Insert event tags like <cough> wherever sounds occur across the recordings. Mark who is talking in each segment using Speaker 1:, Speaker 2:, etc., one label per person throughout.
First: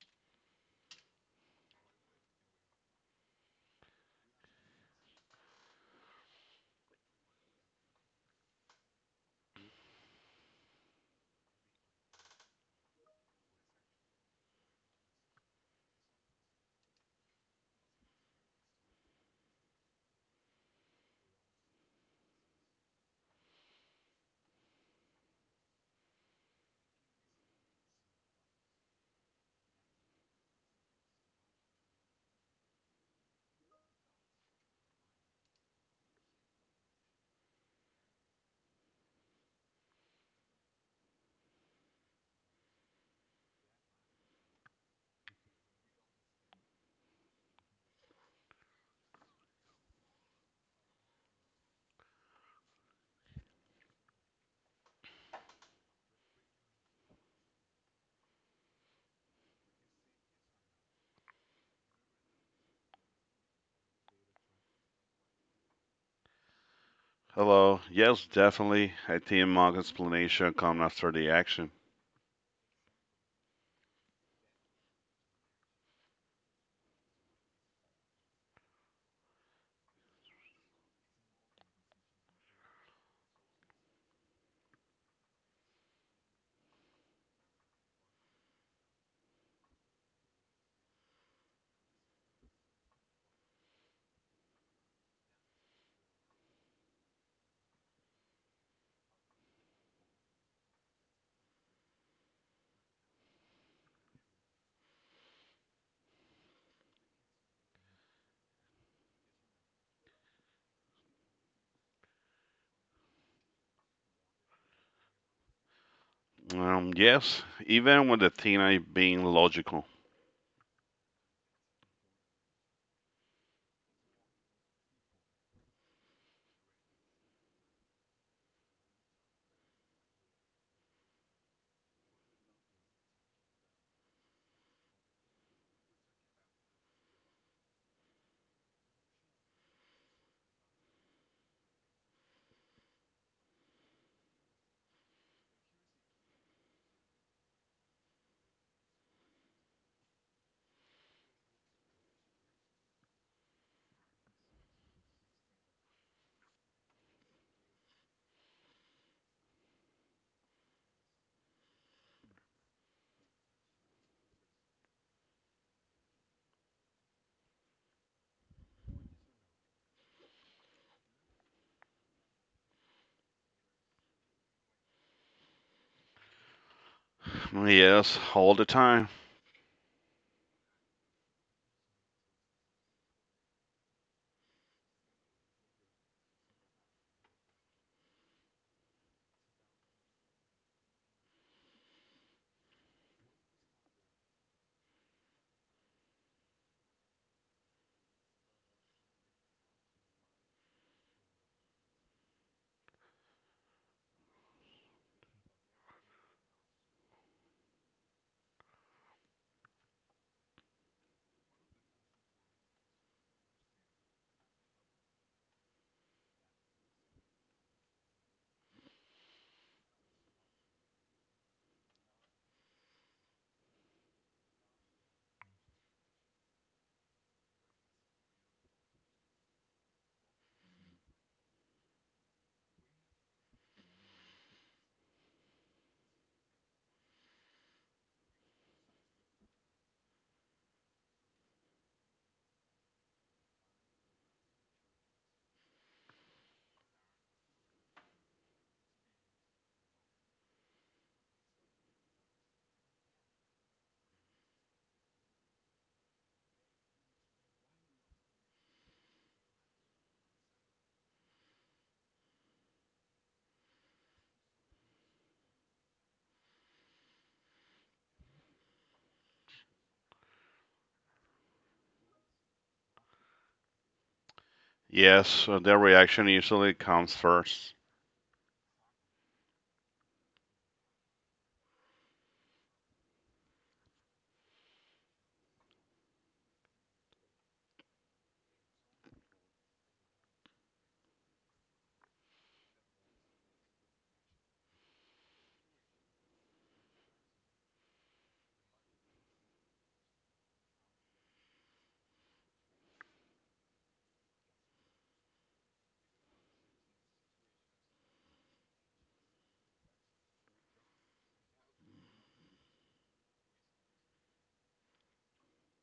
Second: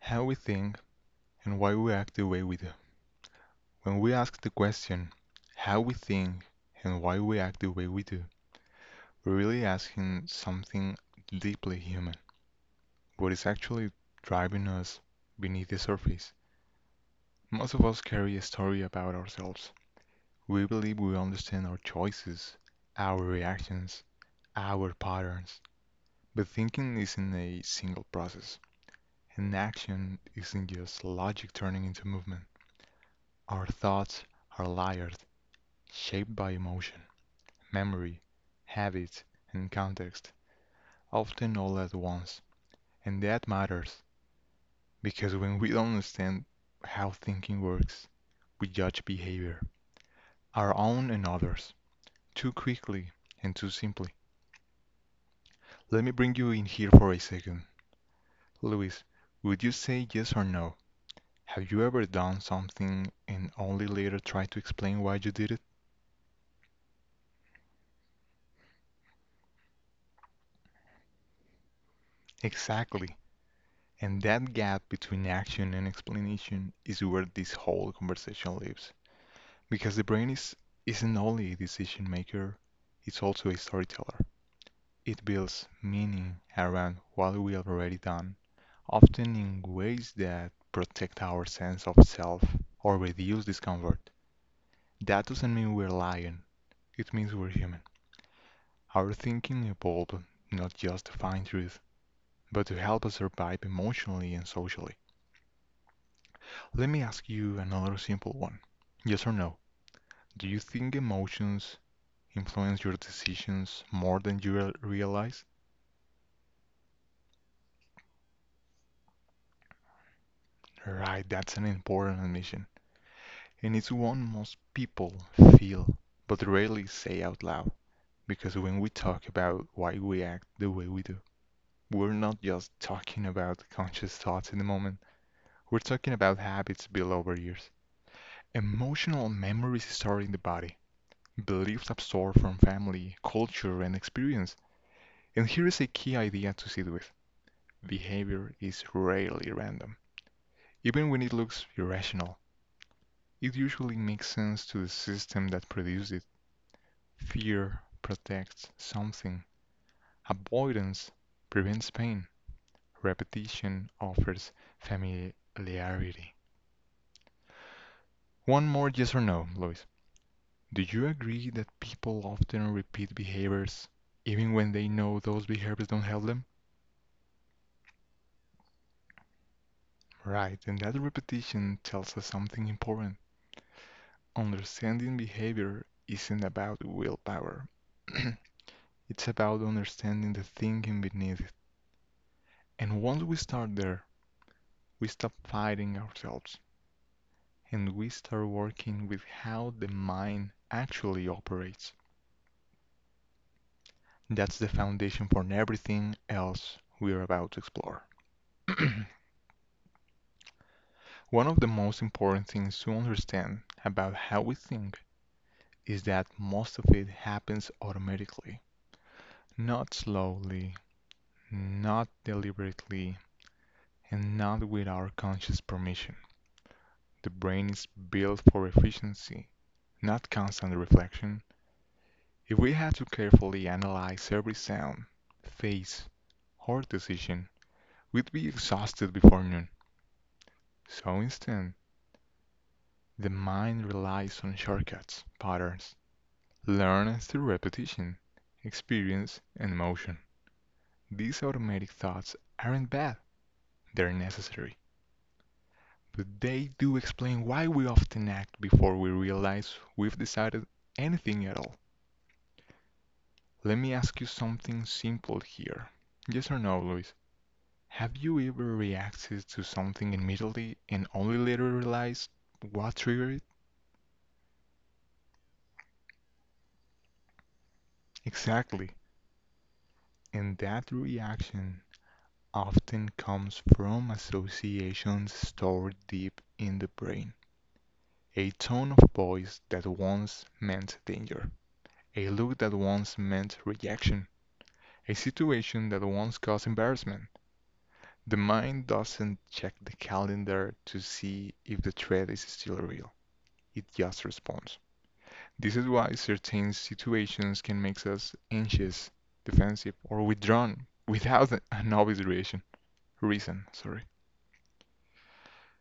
Speaker 1: How we think and why we act the way we do. When we ask the question, how we think and why we act the way we do, we're really asking something deeply human, what is actually driving us beneath the surface. Most of us carry a story about ourselves. We believe we understand our choices, our reactions, our patterns. But thinking isn't a single process, and action isn't just logic turning into movement. Our thoughts are layered shaped by emotion, memory, habits, and context, often all at once. And that matters because when we don't understand how thinking works, we judge behavior, our own and others, too quickly and too simply. Let me bring you in here for a second. Luis, would you say yes or no? Have you ever done something and only later tried to explain why you did it?
Speaker 2: Hello. Yes, definitely. I think Mog's explanation comes after the action.
Speaker 1: Exactly. And that gap between action and explanation is where this whole conversation lives. Because isn't only a decision maker, it's also a storyteller. It builds meaning around what we have already done, often in ways that protect our sense of self or reduce discomfort. That doesn't mean we're lying, it means we're human. Our thinking evolved not just to find truth, but to help us survive emotionally and socially. Let me ask you another simple one. Yes or no? Do you think emotions influence your decisions more than you realize?
Speaker 2: Yes, even with the Tina being logical.
Speaker 1: Right, that's an important admission. And it's one most people feel but rarely say out loud. Because when we talk about why we act the way we do, we're not just talking about conscious thoughts in the moment, we're talking about habits built over years. Emotional memories stored in the body, beliefs absorbed from family, culture, and experience. And here is a key idea to sit with. Behavior is rarely random. Even when it looks irrational, it usually makes sense to the system that produced it. Fear protects something. Avoidance prevents pain. Repetition offers familiarity. One more yes or no, Lois. Do you agree that people often repeat behaviors even when they know those behaviors don't help them?
Speaker 2: Yes, all the time.
Speaker 1: Right, and that repetition tells us something important. Understanding behavior isn't about willpower. <clears throat> It's about understanding the thinking beneath it. And once we start there, we stop fighting ourselves and we start working with how the mind actually operates. That's the foundation for everything else we are about to explore. <clears throat> One of the most important things to understand about how we think is that most of it happens automatically, not slowly, not deliberately, and not with our conscious permission. The brain is built for efficiency, not constant reflection. If we had to carefully analyze every sound, face, or decision, we'd be exhausted before noon. So instead, the mind relies on shortcuts, patterns, learned through repetition, experience, and emotion. These automatic thoughts aren't bad, they're necessary. But they do explain why we often act before we realize we've decided anything at all. Let me ask you something simple here. Yes or no, Luis? Have you ever reacted to something immediately and only later realized what triggered it?
Speaker 2: Yes, the reaction usually comes first.
Speaker 1: Exactly. And that reaction often comes from associations stored deep in the brain. A tone of voice that once meant danger, a look that once meant rejection. A situation that once caused embarrassment. The mind doesn't check the calendar to see if the threat is still real. It just responds. This is why certain situations can make us anxious, defensive, or withdrawn without <laughs> an obvious reason. Reason, sorry.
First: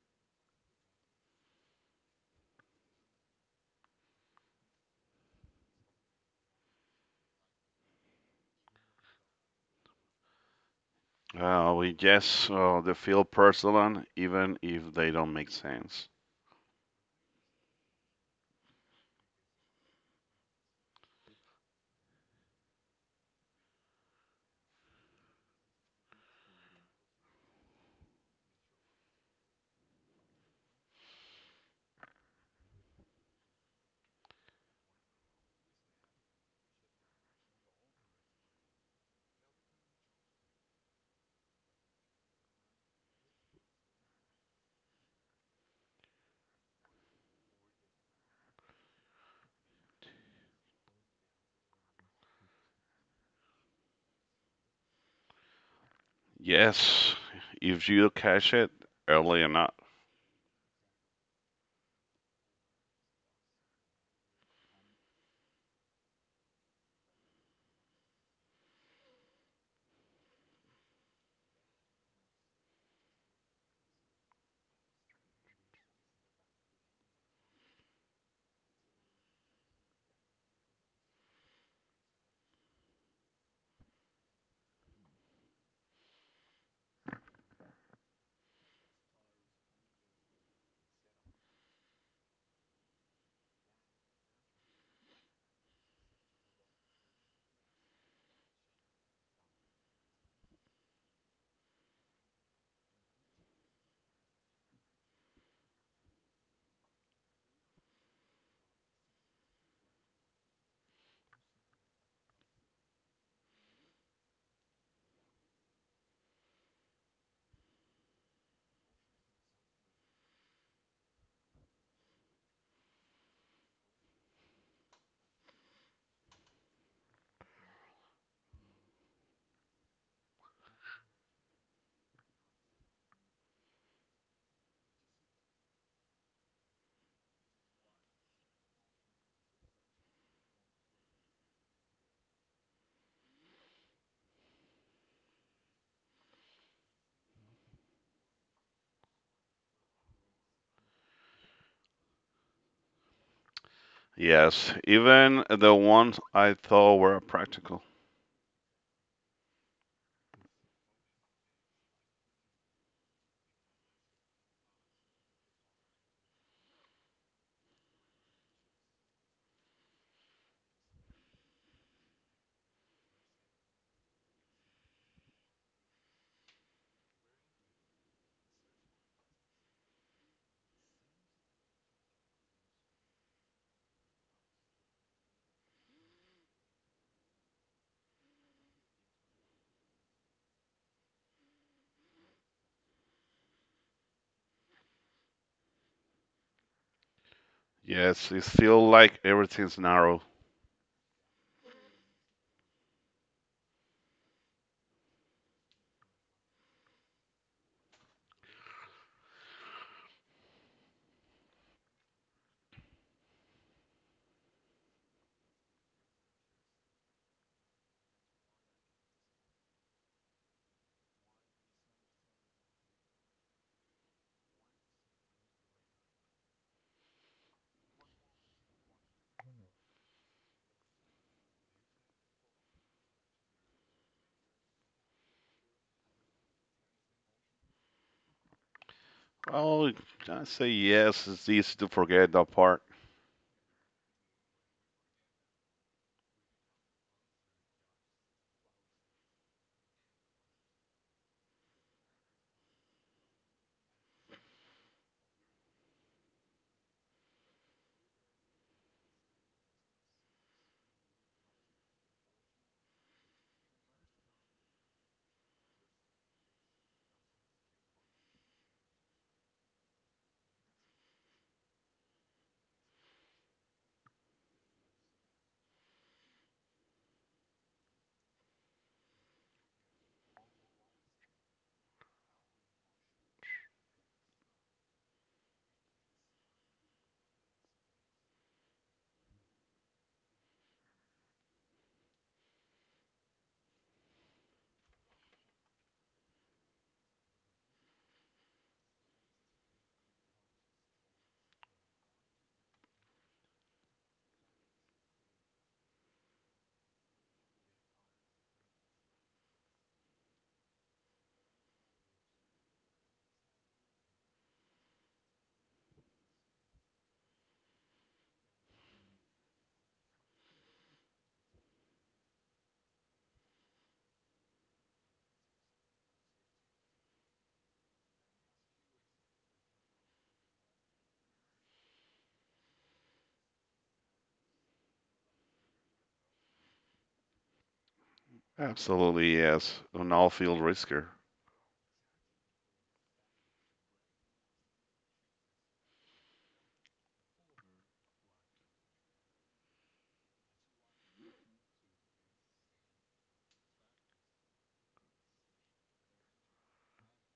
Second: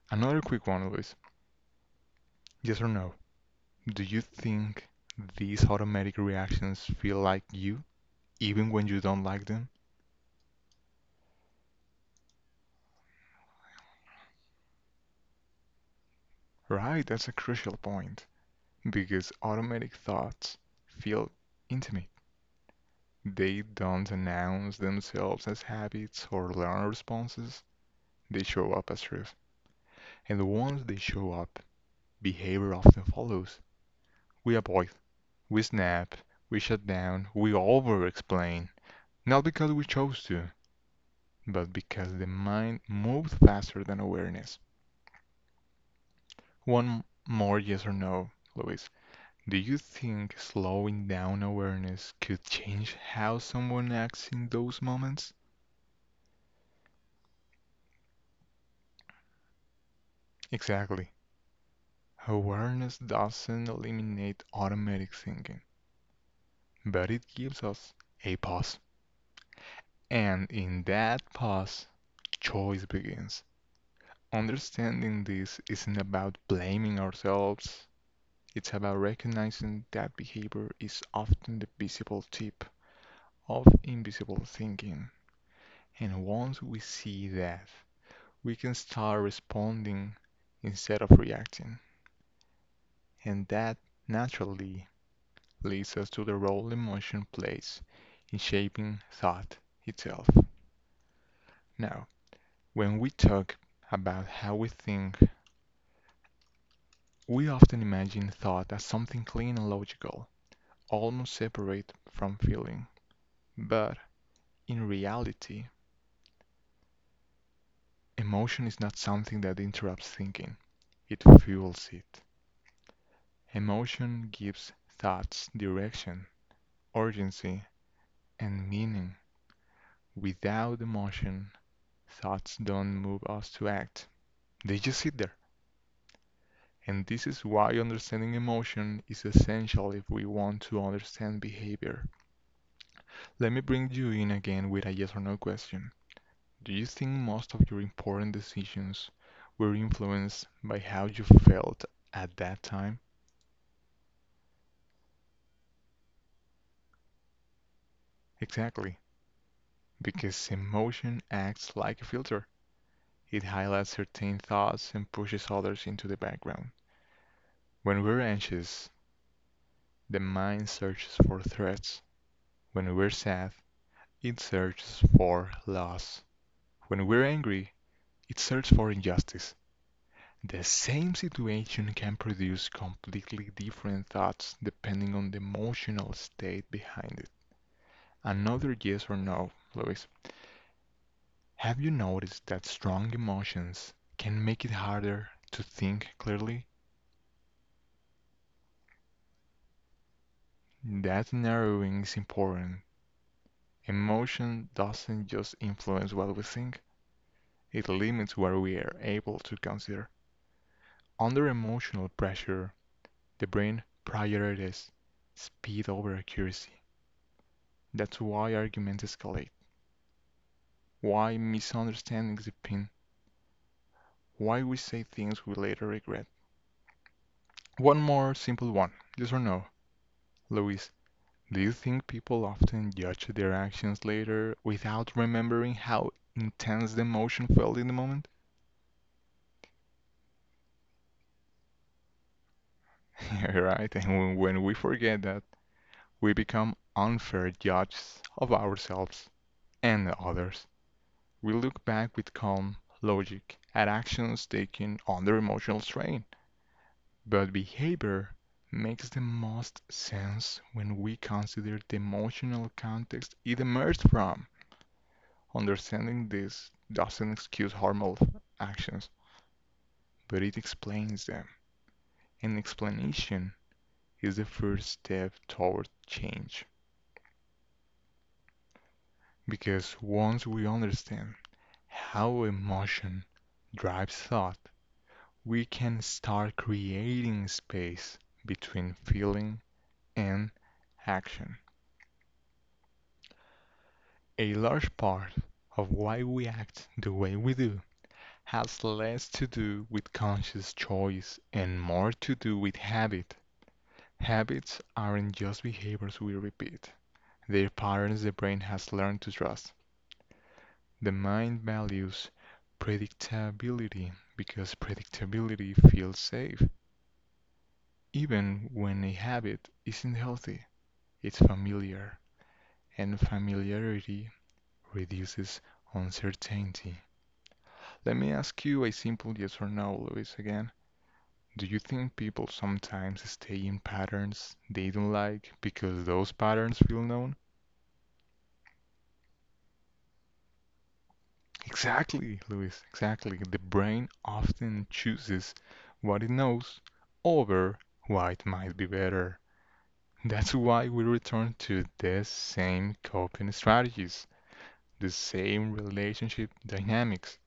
Speaker 1: Another quick one, Luis. Yes or no? Do you think these automatic reactions feel like you, even when you don't like them?
Speaker 2: We Yes, they feel personal even if they don't make sense.
Speaker 1: Right, that's a crucial point. Because automatic thoughts feel intimate. They don't announce themselves as habits or learned responses, they show up as truth. And once they show up, behavior often follows. We avoid, we snap, we shut down, we over explain. Not because we chose to, but because the mind moves faster than awareness. One more yes or no, Luis. Do you think slowing down awareness could change how someone acts in those moments?
Speaker 2: Yes, if you catch it early enough.
Speaker 1: Exactly. Awareness doesn't eliminate automatic thinking, but it gives us a pause. And in that pause, choice begins. Understanding this isn't about blaming ourselves, it's about recognizing that behavior is often the visible tip of invisible thinking. And once we see that, we can start responding instead of reacting. And that naturally leads us to the role emotion plays in shaping thought itself. Now, when we talk about how we think, we often imagine thought as something clean and logical, almost separate from feeling. But in reality, emotion is not something that interrupts thinking, it fuels it. Emotion gives thoughts direction, urgency, and meaning. Without emotion, thoughts don't move us to act. They just sit there. And this is why understanding emotion is essential if we want to understand behavior. Let me bring you in again with a yes or no question. Do you think most of your important decisions were influenced by how you felt at that time?
Speaker 2: Yes, even the ones I thought were practical.
Speaker 1: Exactly, because emotion acts like a filter. It highlights certain thoughts and pushes others into the background. When we're anxious, the mind searches for threats. When we're sad, it searches for loss. When we're angry, it searches for injustice. The same situation can produce completely different thoughts depending on the emotional state behind it. Another yes or no, Luis. Have you noticed that strong emotions can make it harder to think clearly?
Speaker 2: Yes, it feels like everything's narrow.
Speaker 1: That narrowing is important. Emotion doesn't just influence what we think, it limits what we are able to consider. Under emotional pressure, the brain prioritizes speed over accuracy. That's why arguments escalate, why misunderstandings deepen, why we say things we later regret. One more simple one, yes or no? Luis, do you think people often judge their actions later without remembering how intense the emotion felt in the moment?
Speaker 2: Oh, I say yes. It's easy to forget that part.
Speaker 1: <laughs> Yeah, right. And when we forget that, we become unfair judges of ourselves and the others, we look back with calm logic at actions taken under emotional strain. But behavior makes the most sense when we consider the emotional context it emerged from. Understanding this doesn't excuse harmful actions, but it explains them. An explanation is the first step toward change. Because once we understand how emotion drives thought, we can start creating space between feeling and action. A large part of why we act the way we do has less to do with conscious choice and more to do with habit. Habits aren't just behaviors we repeat, they're patterns the brain has learned to trust. The mind values predictability because predictability feels safe, even when a habit isn't healthy. It's familiar, and familiarity reduces uncertainty. Let me ask you a simple yes or no, Luis, again. Do you think people sometimes stay in patterns they don't like because those patterns feel known?
Speaker 2: Absolutely yes. An all-field risker.
Speaker 1: Exactly, Luis, exactly. The brain often chooses what it knows over what it might be better. That's why we return to the same coping strategies, the same relationship dynamics,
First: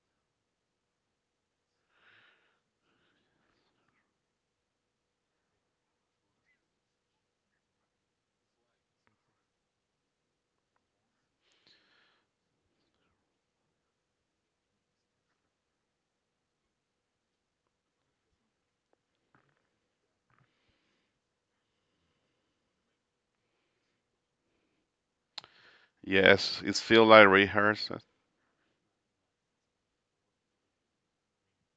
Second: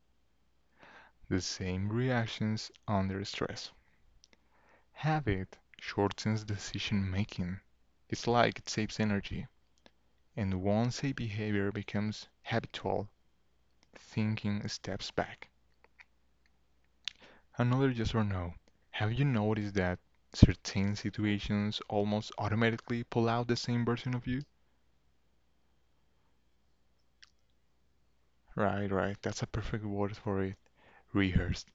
Speaker 1: the same reactions under stress. Habit shortens decision-making. It's like it saves energy, and once a behavior becomes habitual, thinking steps back. Another yes or no. Have you noticed that certain situations almost automatically pull out the same version of you?
Speaker 2: Yes, it's feel like rehearsed.
Speaker 1: Right, that's a perfect word for it. Rehearsed.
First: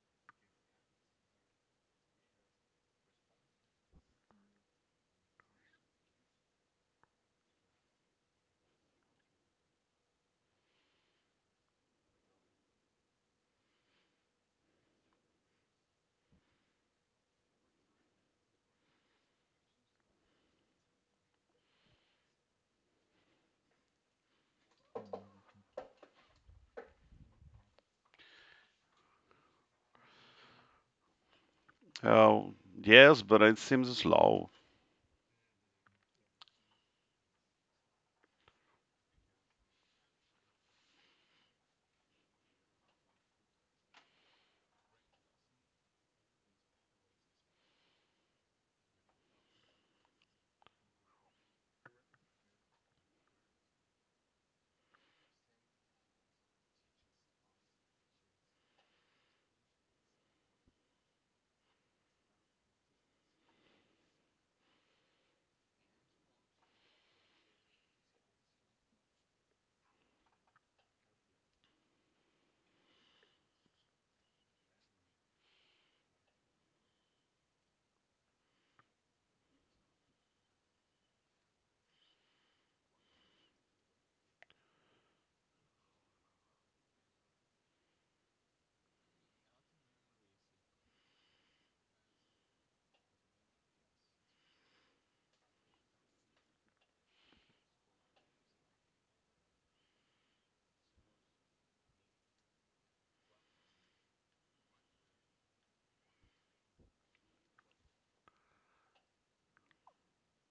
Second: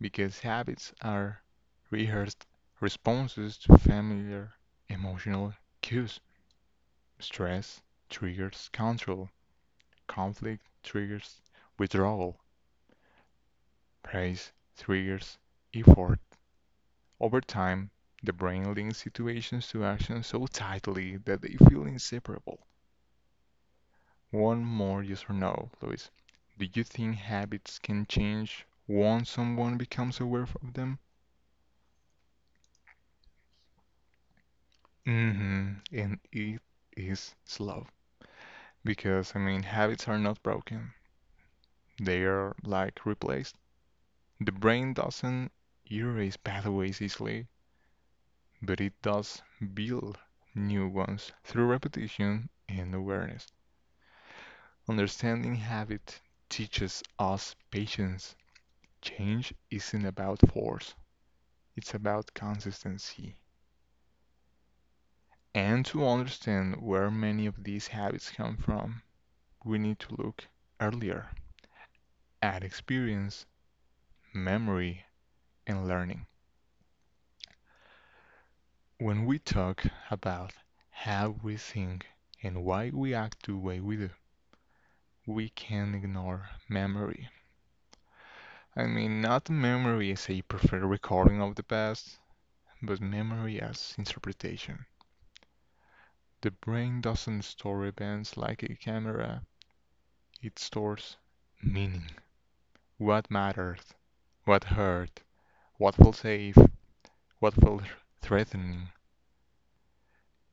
Speaker 1: Because habits are rehearsed responses to familiar emotional cues. Stress triggers control, conflict triggers withdrawal, praise triggers effort. Over time, the brain links situations to actions so tightly that they feel inseparable. One more yes or no, Luis. Do you think habits can change once someone becomes aware of them?
Speaker 2: Oh, yes, but it seems slow.
Speaker 1: Mm hmm And it is slow because habits are not broken. They are like replaced. The brain doesn't erase pathways easily, but it does build new ones through repetition and awareness. Understanding habit teaches us patience. Change isn't about force, it's about consistency. And to understand where many of these habits come from, we need to look earlier at experience, memory, and learning. When we talk about how we think and why we act the way we do, we can't ignore memory. Not memory as a preferred recording of the past, but memory as interpretation. The brain doesn't store events like a camera, it stores meaning. What mattered, what hurt, what felt safe, what felt threatening,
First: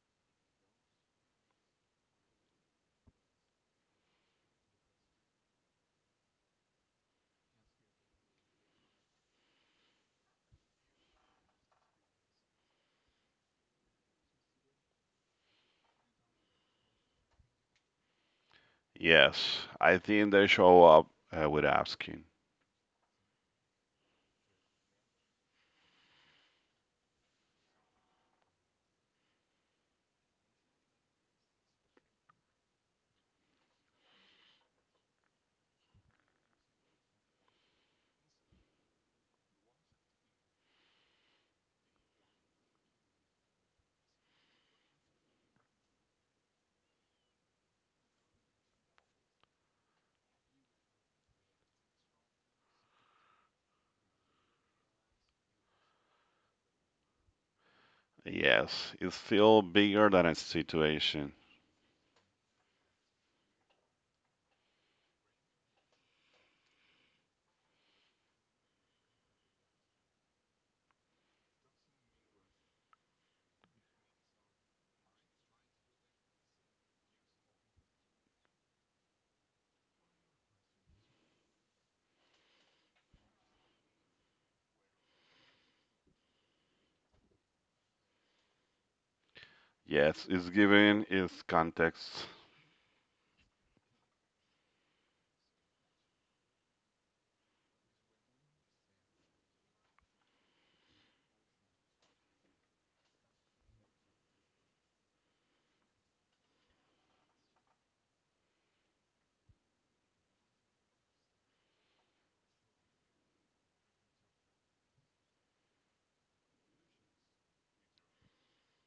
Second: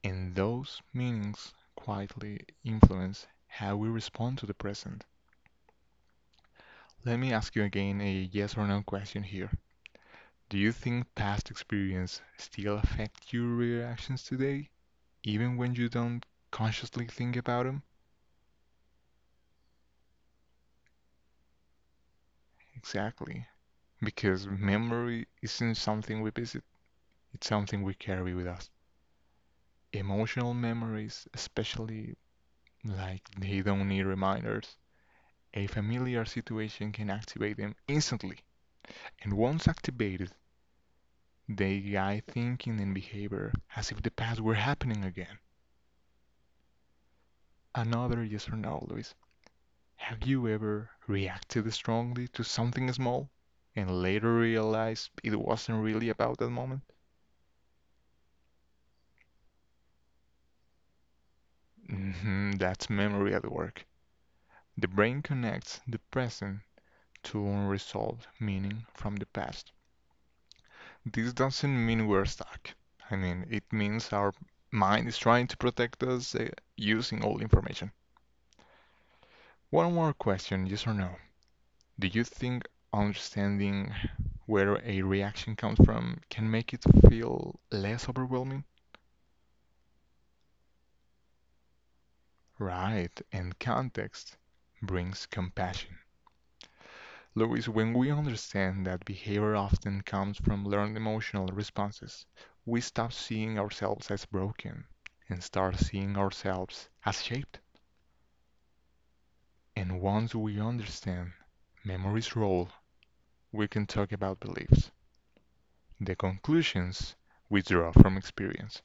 Speaker 1: and those meanings quietly influence how we respond to the present. Let me ask you again a yes or no question here. Do you think past experience still affect your reactions today, even when you don't consciously think about them?
Speaker 2: Yes, I think they show up with asking.
Speaker 1: Exactly. Because memory isn't something we visit, it's something we carry with us. Emotional memories, especially, like they don't need reminders. A familiar situation can activate them instantly, and once activated, they guide thinking and behavior as if the past were happening again. Another yes or no, Luis. Have you ever reacted strongly to something small and later realized it wasn't really about that moment?
Speaker 2: Yes, it feel bigger than its situation.
Speaker 1: Hmm, that's memory at work. The brain connects the present to unresolved meaning from the past. This doesn't mean we're stuck. I mean, it means our mind is trying to protect us using old information. One more question, yes or no? Do you think understanding where a reaction comes from can make it feel less overwhelming?
Speaker 2: Yes, it's given its context.
Speaker 1: Right, and context brings compassion. Louis, when we understand that behavior often comes from learned emotional responses, we stop seeing ourselves as broken and start seeing ourselves as shaped. And once we understand memory's role, we can talk about beliefs, the conclusions we draw from experience.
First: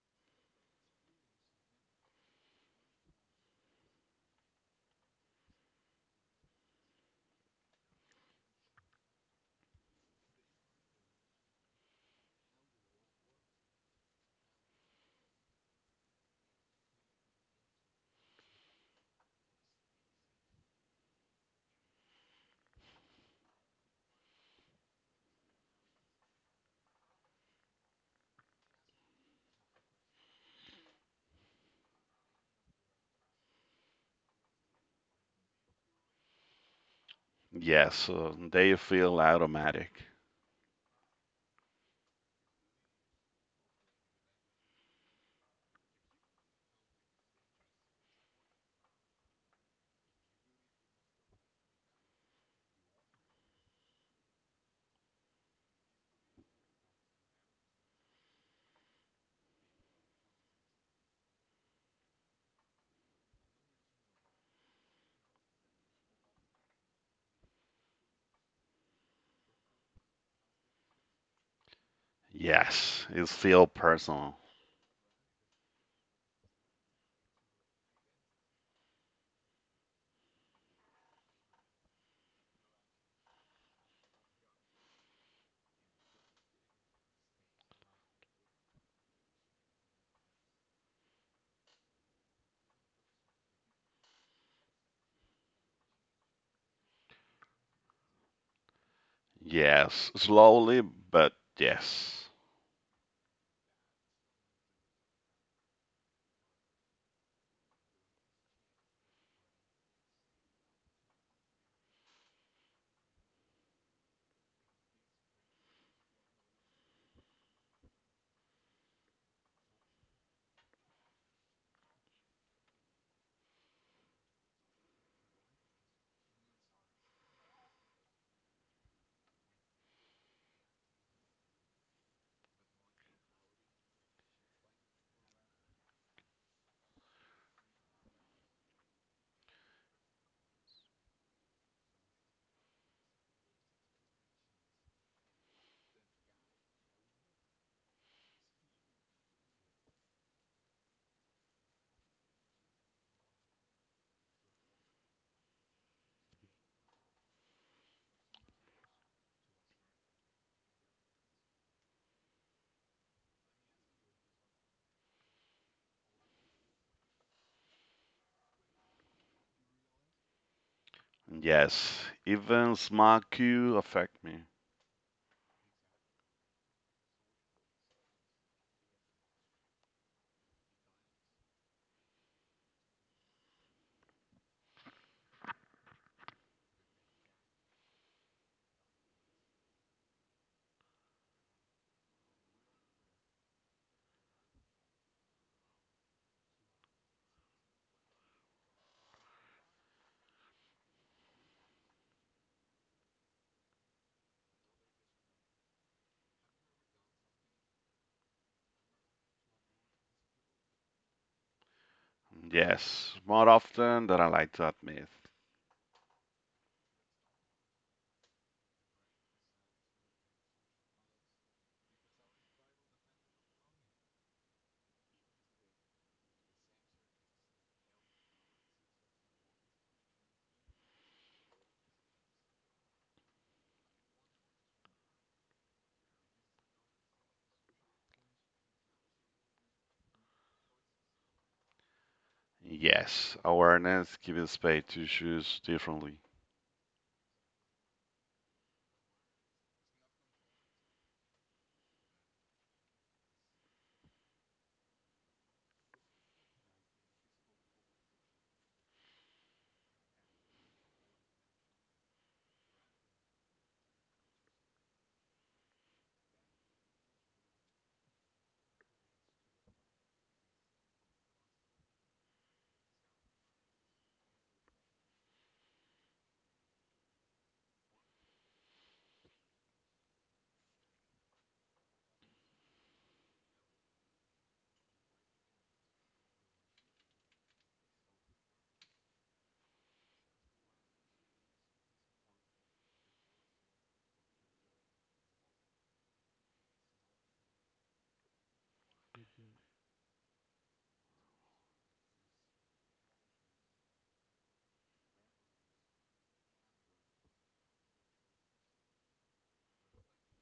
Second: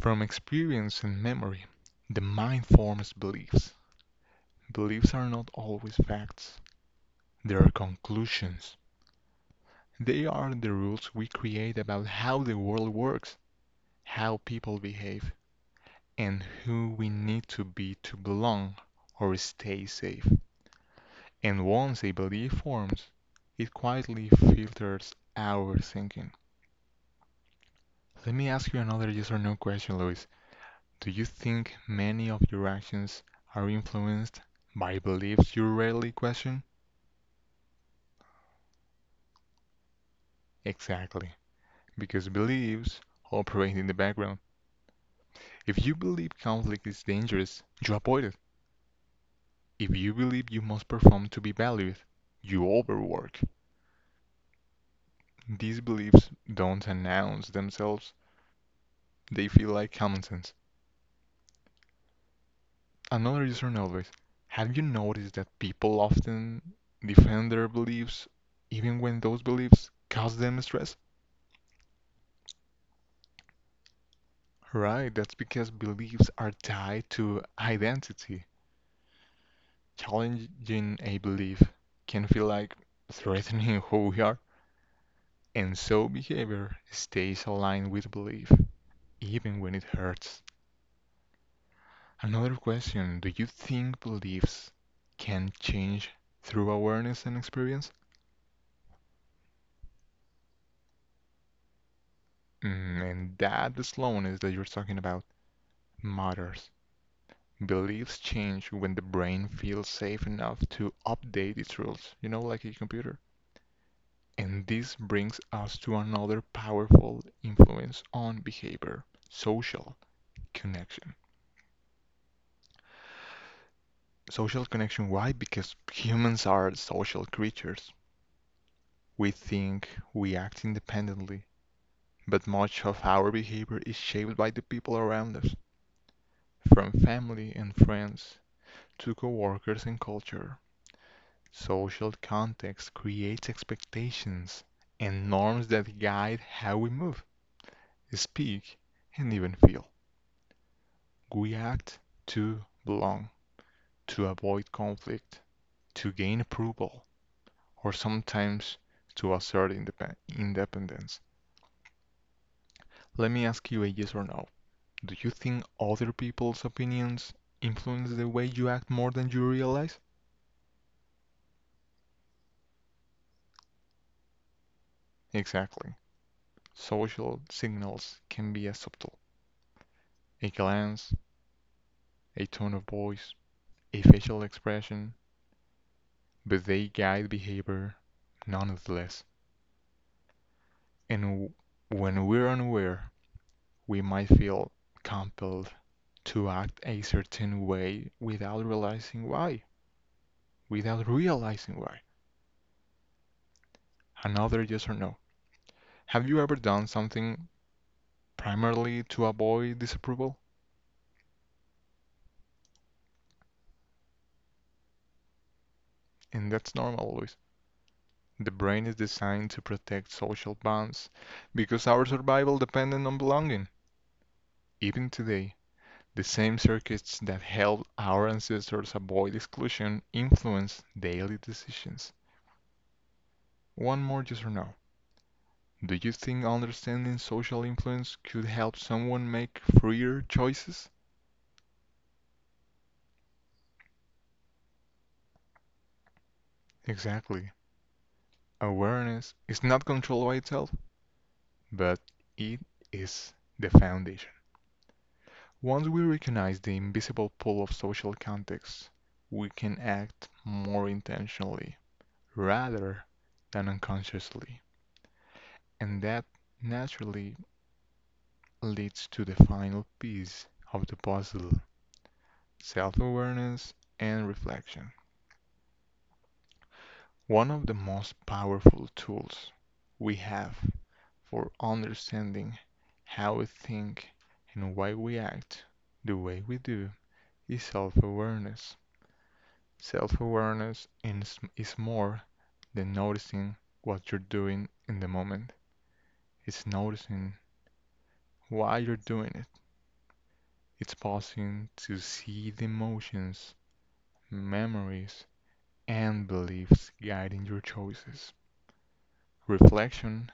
Speaker 1: From experience and memory the mind forms beliefs. Beliefs are not always facts. They are conclusions. They are the rules we create about how the world works, how people behave, and who we need to be to belong or stay safe. And once a belief forms, it quietly filters our thinking. Let me ask you another yes or no question, Luis. Do you think many of your actions are influenced by beliefs you rarely question?
Speaker 2: Yes, they feel automatic.
Speaker 1: Exactly, because beliefs operate in the background. If you believe conflict is dangerous, you avoid it. If you believe you must perform to be valued, you overwork. These beliefs don't announce themselves, they feel like common sense. Another user notice. Have you noticed that people often defend their beliefs even when those beliefs cause them stress?
Speaker 2: Yes, it feel personal.
Speaker 1: Right, that's because beliefs are tied to identity. Challenging a belief can feel like threatening <laughs> who we are, and so behavior stays aligned with belief, even when it hurts. Another question, do you think beliefs can change through awareness and experience?
Speaker 2: Yes, slowly, but yes.
Speaker 1: Mm, and that slowness that you're talking about matters. Beliefs change when the brain feels safe enough to update its rules, you know, like a computer. And this brings us to another powerful influence on behavior: social connection. Social connection, why? Because humans are social creatures. We think, we act independently, but much of our behavior is shaped by the people around us, from family and friends to coworkers and culture. Social context creates expectations and norms that guide how we move, speak, and even feel. We act to belong, to avoid conflict, to gain approval, or sometimes to assert independence. Let me ask you a yes or no. Do you think other people's opinions influence the way you act more than you realize?
Speaker 2: Yes, even small cues affect me.
Speaker 1: Exactly. Social signals can be as subtle. A glance, a tone of voice, a facial expression, but they guide behavior nonetheless. And when we're unaware we might feel compelled to act a certain way without realizing why, without realizing why. Another yes or no. Have you ever done something primarily to avoid disapproval?
Speaker 2: Yes, more often than I like to admit.
Speaker 1: And that's normal, Luis. The brain is designed to protect social bonds because our survival depended on belonging. Even today, the same circuits that helped our ancestors avoid exclusion influence daily decisions. One more yes or no. Do you think understanding social influence could help someone make freer choices?
Speaker 2: Yes, awareness gives space to choose differently.
Speaker 1: Exactly. Awareness is not control by itself, but it is the foundation. Once we recognize the invisible pull of social context, we can act more intentionally rather than unconsciously. And that naturally leads to the final piece of the puzzle: self awareness and reflection. One of the most powerful tools we have for understanding how we think and why we act the way we do is self-awareness. Self-awareness is more than noticing what you're doing in the moment. It's noticing why you're doing it. It's pausing to see the emotions, memories, and beliefs guiding your choices. Reflection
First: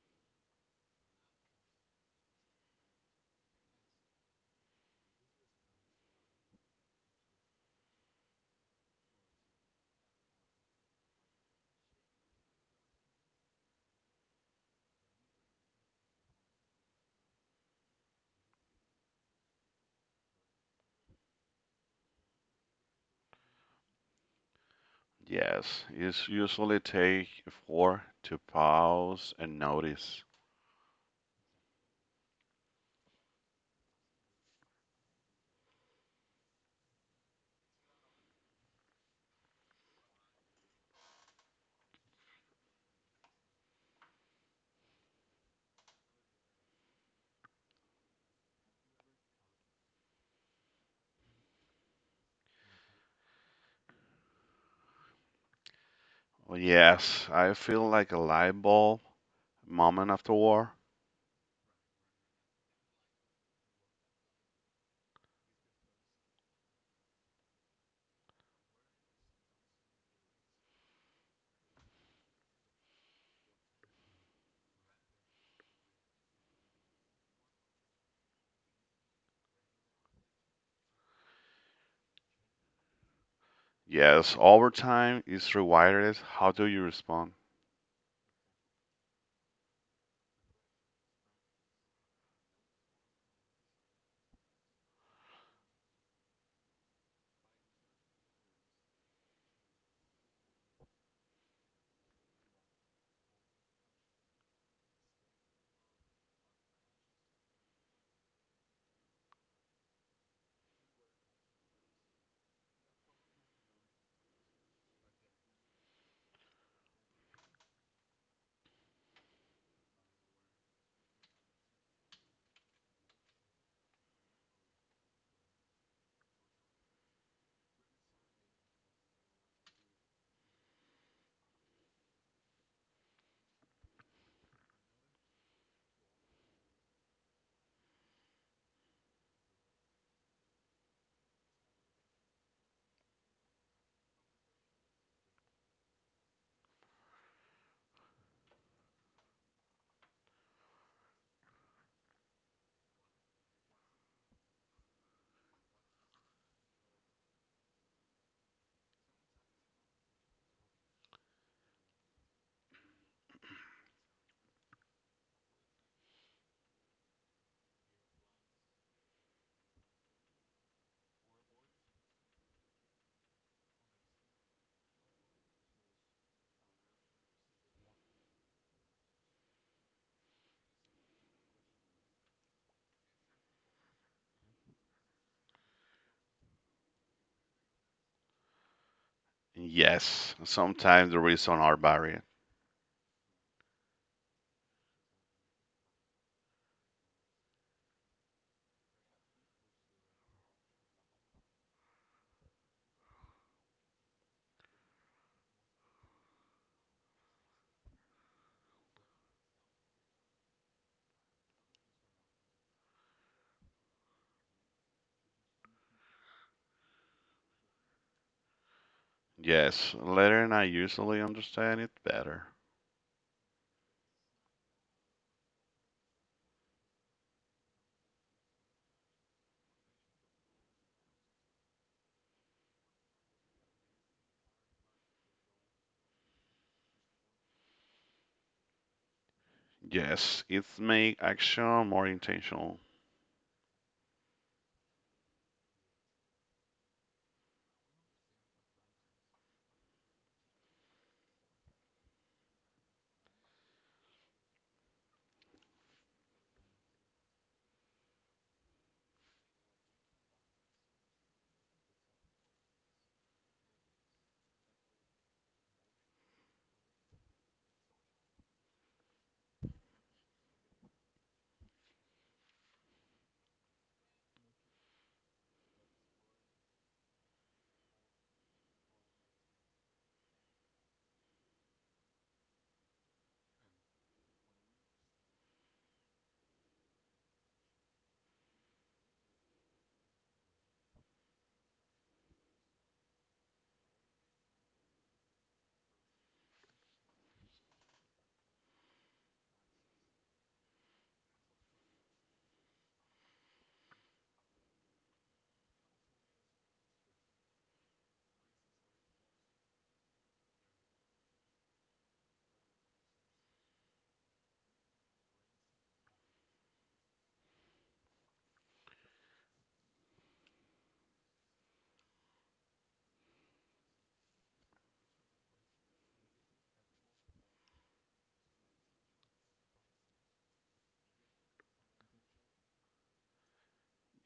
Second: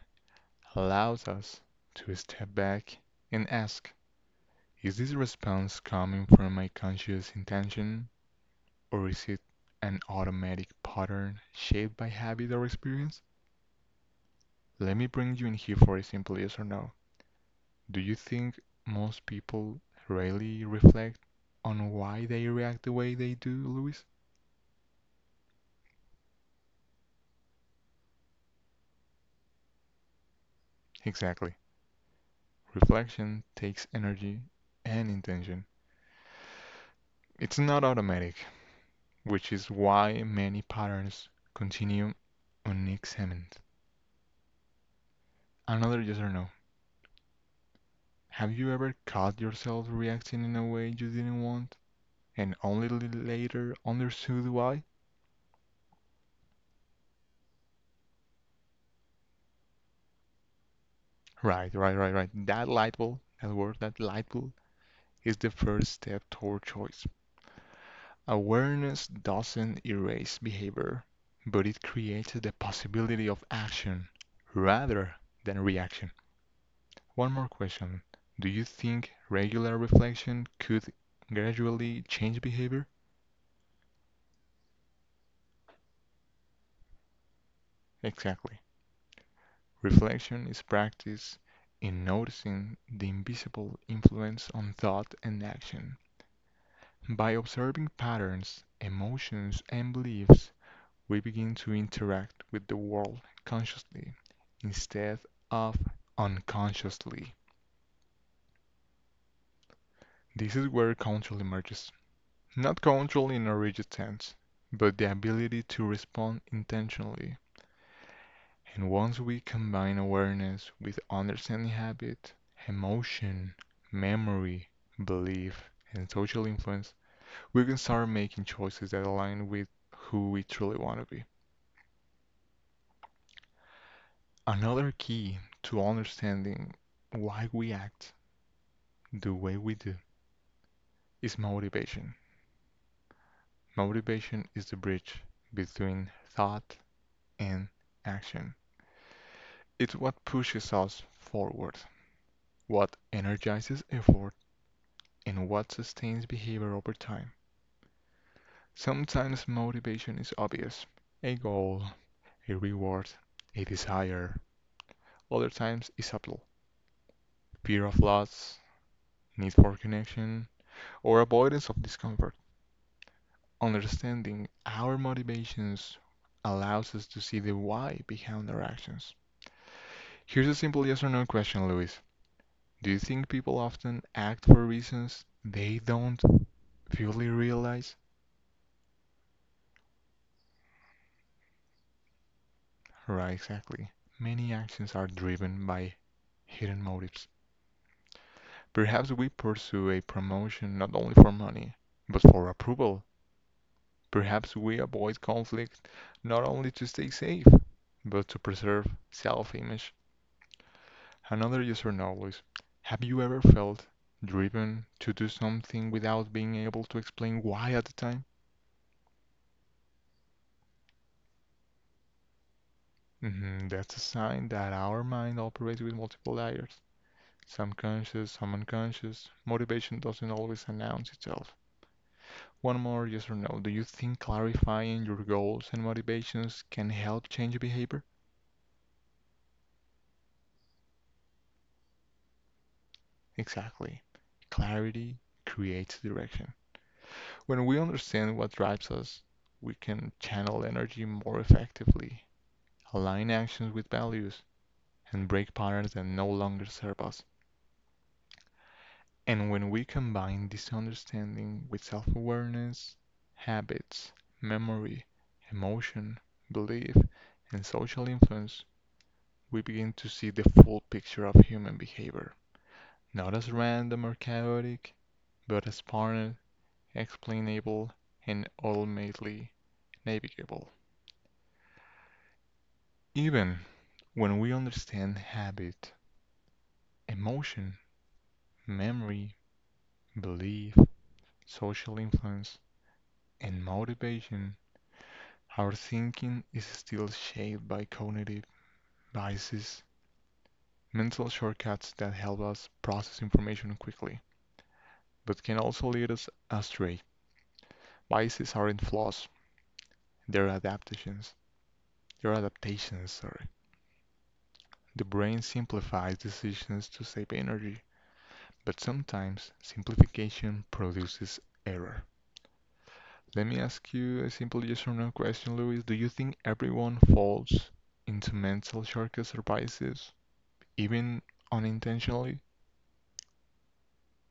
Speaker 1: allows us to step back and ask, is this response coming from my conscious intention or is it an automatic pattern shaped by habit or experience? Let me bring you in here for a simple yes or no. Do you think most people really reflect on why they react the way they do, Luis?
Speaker 2: Yes, it usually take four to pause and notice.
Speaker 1: Exactly. Reflection takes energy and intention. It's not automatic, which is why many patterns continue unexamined. Another yes or no. Have you ever caught yourself reacting in a way you didn't want and only later understood why?
Speaker 2: Yes, I feel like a light bulb moment after war.
Speaker 1: Right, right, right, right. That light bulb, that word, that light bulb is the first step toward choice. Awareness doesn't erase behavior, but it creates the possibility of action rather than reaction. One more question. Do you think regular reflection could gradually change behavior?
Speaker 2: Yes, over time is rewarded. How do you respond?
Speaker 1: Exactly. Reflection is practice in noticing the invisible influence on thought and action. By observing patterns, emotions, and beliefs, we begin to interact with the world consciously instead of unconsciously. This is where control emerges. Not control in a rigid sense, but the ability to respond intentionally. And once we combine awareness with understanding habit, emotion, memory, belief, and social influence, we can start making choices that align with who we truly want to be. Another key to understanding why we act the way we do is motivation. Motivation is the bridge between thought and action. It's what pushes us forward, what energizes effort, and what sustains behavior over time. Sometimes motivation is obvious: a goal, a reward, a desire. Other times it's subtle: fear of loss, need for connection, or avoidance of discomfort. Understanding our motivations allows us to see the why behind our actions. Here's a simple yes or no question, Luis. Do you think people often act for reasons they don't fully realize?
Speaker 2: Yes, sometimes the reasons are varied.
Speaker 1: Right, exactly. Many actions are driven by hidden motives. Perhaps we pursue a promotion not only for money, but for approval. Perhaps we avoid conflict not only to stay safe, but to preserve self-image. Another user knows. Have you ever felt driven to do something without being able to explain why at the time?
Speaker 2: Yes, later and I usually understand it better.
Speaker 1: Mhm, that's a sign that our mind operates with multiple layers. It's unconscious, some unconscious. Motivation doesn't always announce itself. One more yes or no. Do you think clarifying your goals and motivations can help change behavior?
Speaker 2: Yes, it make action more intentional.
Speaker 1: Exactly. Clarity creates direction. When we understand what drives us, we can channel energy more effectively, align actions with values, and break patterns that no longer serve us. And when we combine this understanding with self awareness, habits, memory, emotion, belief, and social influence, we begin to see the full picture of human behavior, not as random or chaotic, but as partnered, explainable, and ultimately navigable. Even when we understand habit, emotion, memory, belief, social influence, and motivation, our thinking is still shaped by cognitive biases, mental shortcuts that help us process information quickly, but can also lead us astray. Biases aren't flaws, they're adaptations. They're adaptations, sorry. The brain simplifies decisions to save energy, but sometimes simplification produces error. Let me ask you a simple yes or no question, Luis. Do you think everyone falls into mental shortcuts or biases, even unintentionally?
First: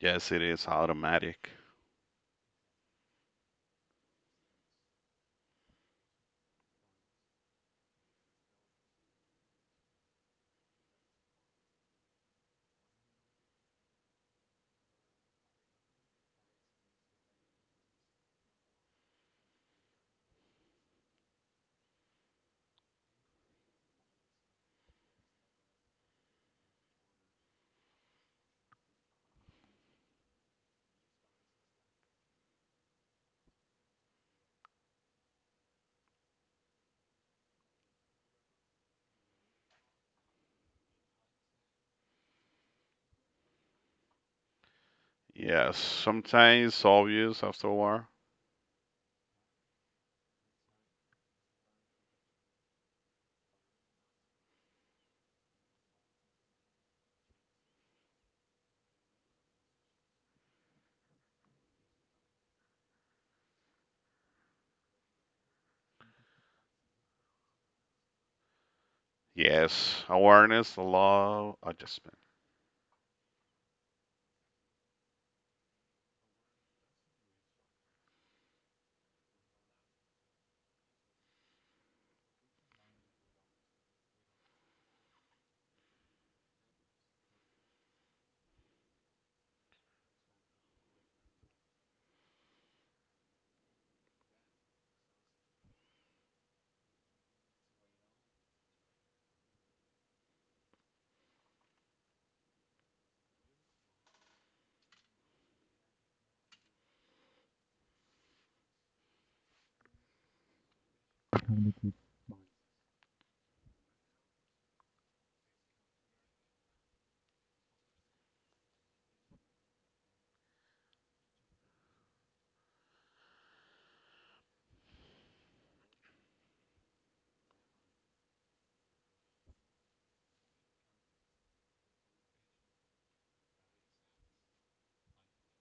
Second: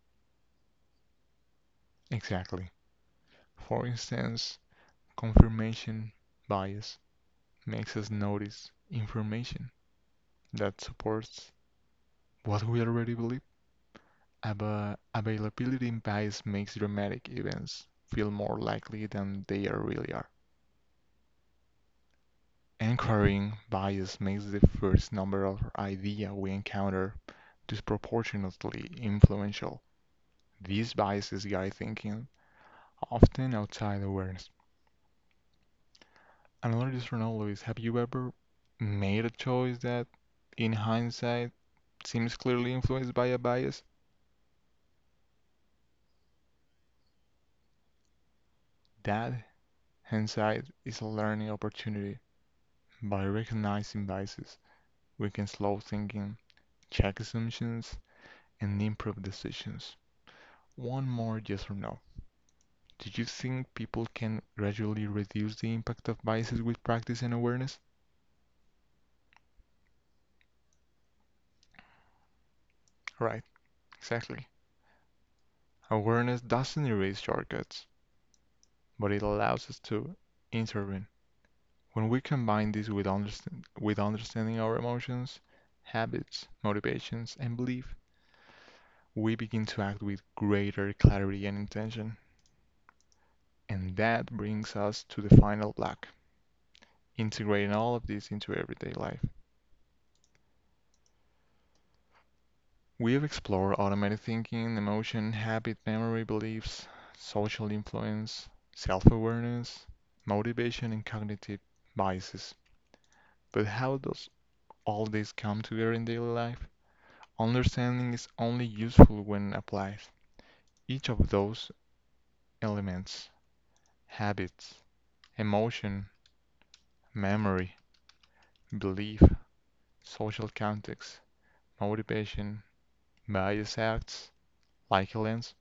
Speaker 2: Yes, it is automatic.
Speaker 1: Exactly. For instance, confirmation bias makes us notice information that supports what we already believe. Availability bias makes dramatic events feel more likely than they are really are. Anchoring bias makes the first number or idea we encounter disproportionately influential. These biases guide thinking, often outside awareness. Another user now is, have you ever made a choice that, in hindsight, seems clearly influenced by a bias?
Speaker 2: Yes, sometimes obvious after a while.
Speaker 1: That hindsight is a learning opportunity. By recognizing biases, we can slow thinking, check assumptions, and improve decisions. One more yes or no. Do you think people can gradually reduce the impact of biases with practice and awareness?
Speaker 2: Yes, awareness, allow adjustment.
Speaker 1: Right, exactly. Awareness doesn't erase shortcuts, but it allows us to intervene. When we combine this with, understand, with understanding our emotions, habits, motivations, and belief, we begin to act with greater clarity and intention. And that brings us to the final block, integrating all of this into everyday life. We have explored automatic thinking, emotion, habit, memory, beliefs, social influence, self awareness, motivation, and cognitive biases. But how does all this come together in daily life? Understanding is only useful when applied. Each of those elements, habits, emotion, memory, belief, social context, motivation, bias, acts like a lens.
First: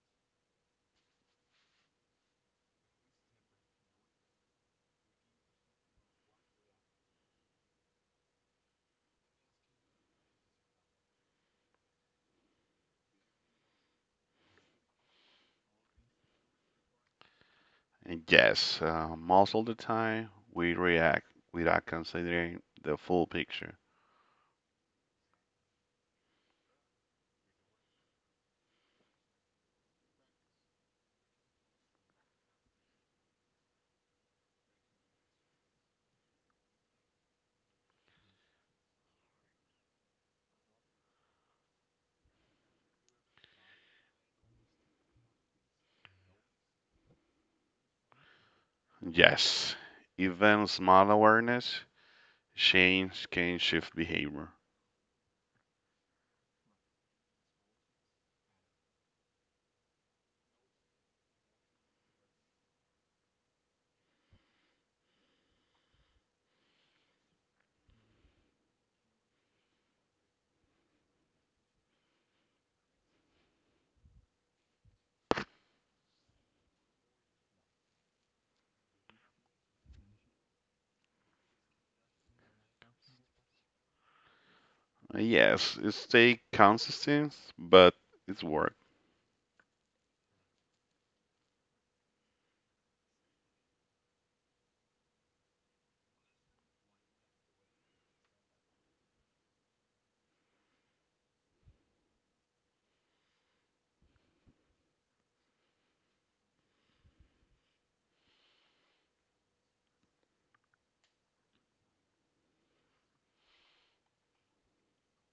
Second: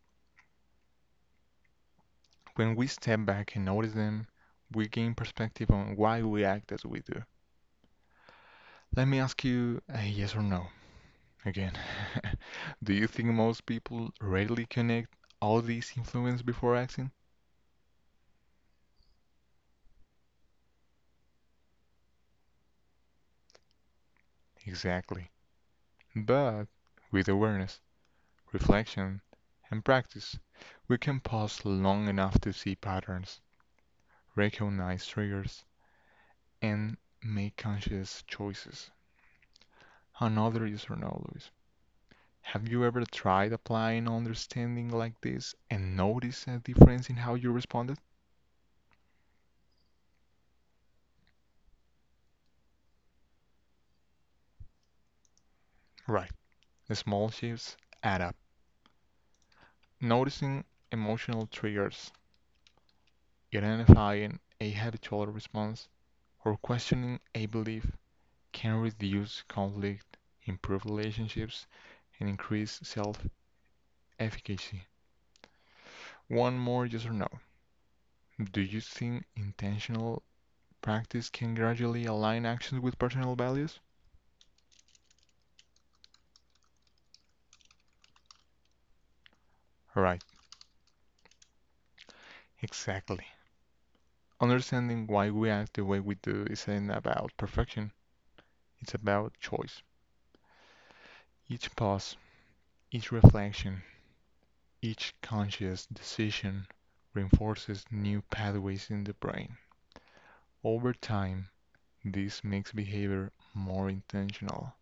Speaker 1: When we step back and notice them, we gain perspective on why we act as we do. Let me ask you a yes or no again. <laughs> Do you think most people readily connect all these influences before acting?
Speaker 2: And yes, most of the time we react without considering the full picture.
Speaker 1: Exactly. But with awareness, reflection, and practice, we can pause long enough to see patterns, recognize triggers, and make conscious choices. Another user note, Luis. Have you ever tried applying understanding like this and noticed a difference in how you responded?
Speaker 2: Yes, even small awareness change can shift behavior.
Speaker 1: Right. The small shifts add up. Noticing emotional triggers, identifying a habitual response, or questioning a belief can reduce conflict, improve relationships, and increase self-efficacy. One more yes or no. Do you think intentional practice can gradually align actions with personal values?
Speaker 2: Yes, it stay consistent, but it's work.
Speaker 1: Right, exactly. Understanding why we act the way we do isn't about perfection, it's about choice. Each pause, each reflection, each conscious decision reinforces new pathways in the brain. Over time, this makes behavior more intentional,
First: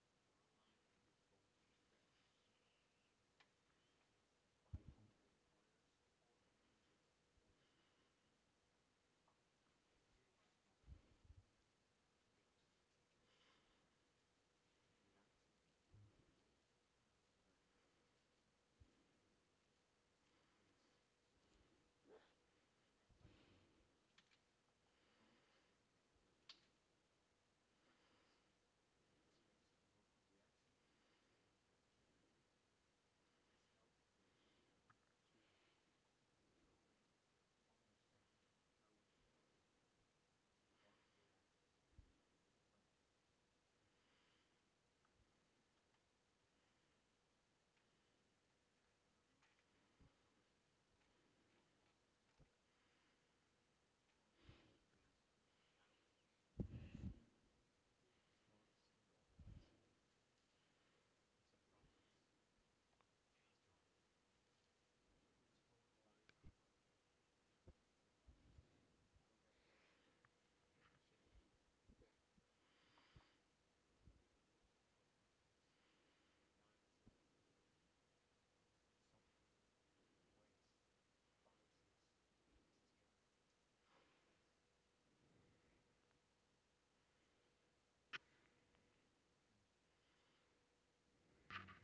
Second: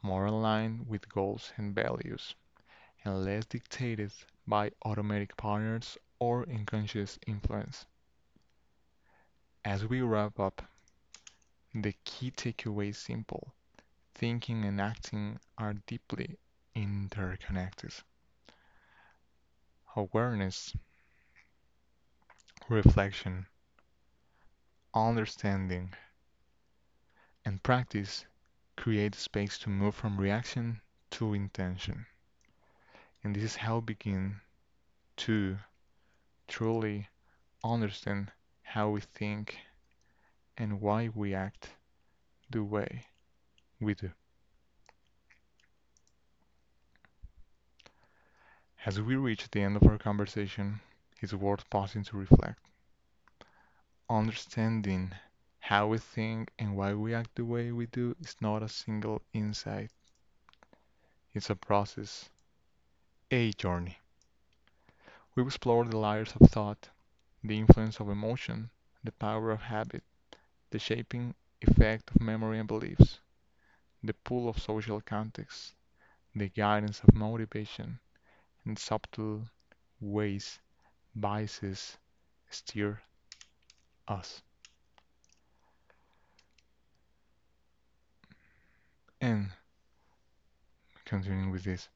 Speaker 1: more aligned with goals and values. Unless dictated by automatic patterns or unconscious influence. As we wrap up, the key takeaway is simple. Thinking and acting are deeply interconnected. Awareness, reflection, understanding, and practice create space to move from reaction to intention. And this is how we begin to truly understand how we think and why we act the way we do. As we reach the end of our conversation, it's worth pausing to reflect. Understanding how we think and why we act the way we do is not a single insight, it's a process, a journey. We've explored the layers of thought, the influence of emotion, the power of habit, the shaping effect of memory and beliefs, the pull of social context, the guidance of motivation, and subtle ways biases steer us. And continuing with this,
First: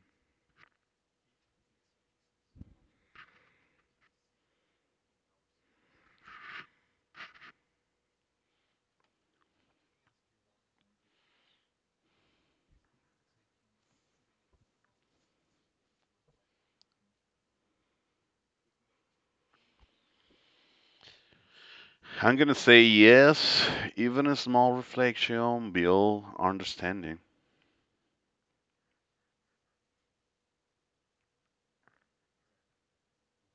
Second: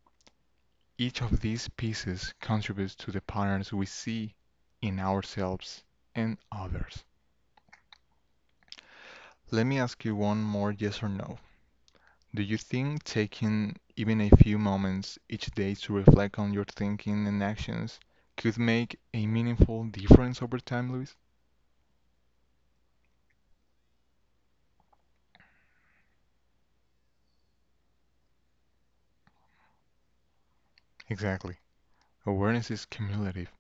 Speaker 1: each of these pieces contributes to the patterns we see in ourselves and others. Let me ask you one more yes or no. Do you think taking even a few moments each day to reflect on your thinking and actions could make a meaningful difference over time, Luis?
Speaker 2: I'm gonna say yes, even a small reflection build understanding.
Speaker 1: Exactly. Awareness is cumulative.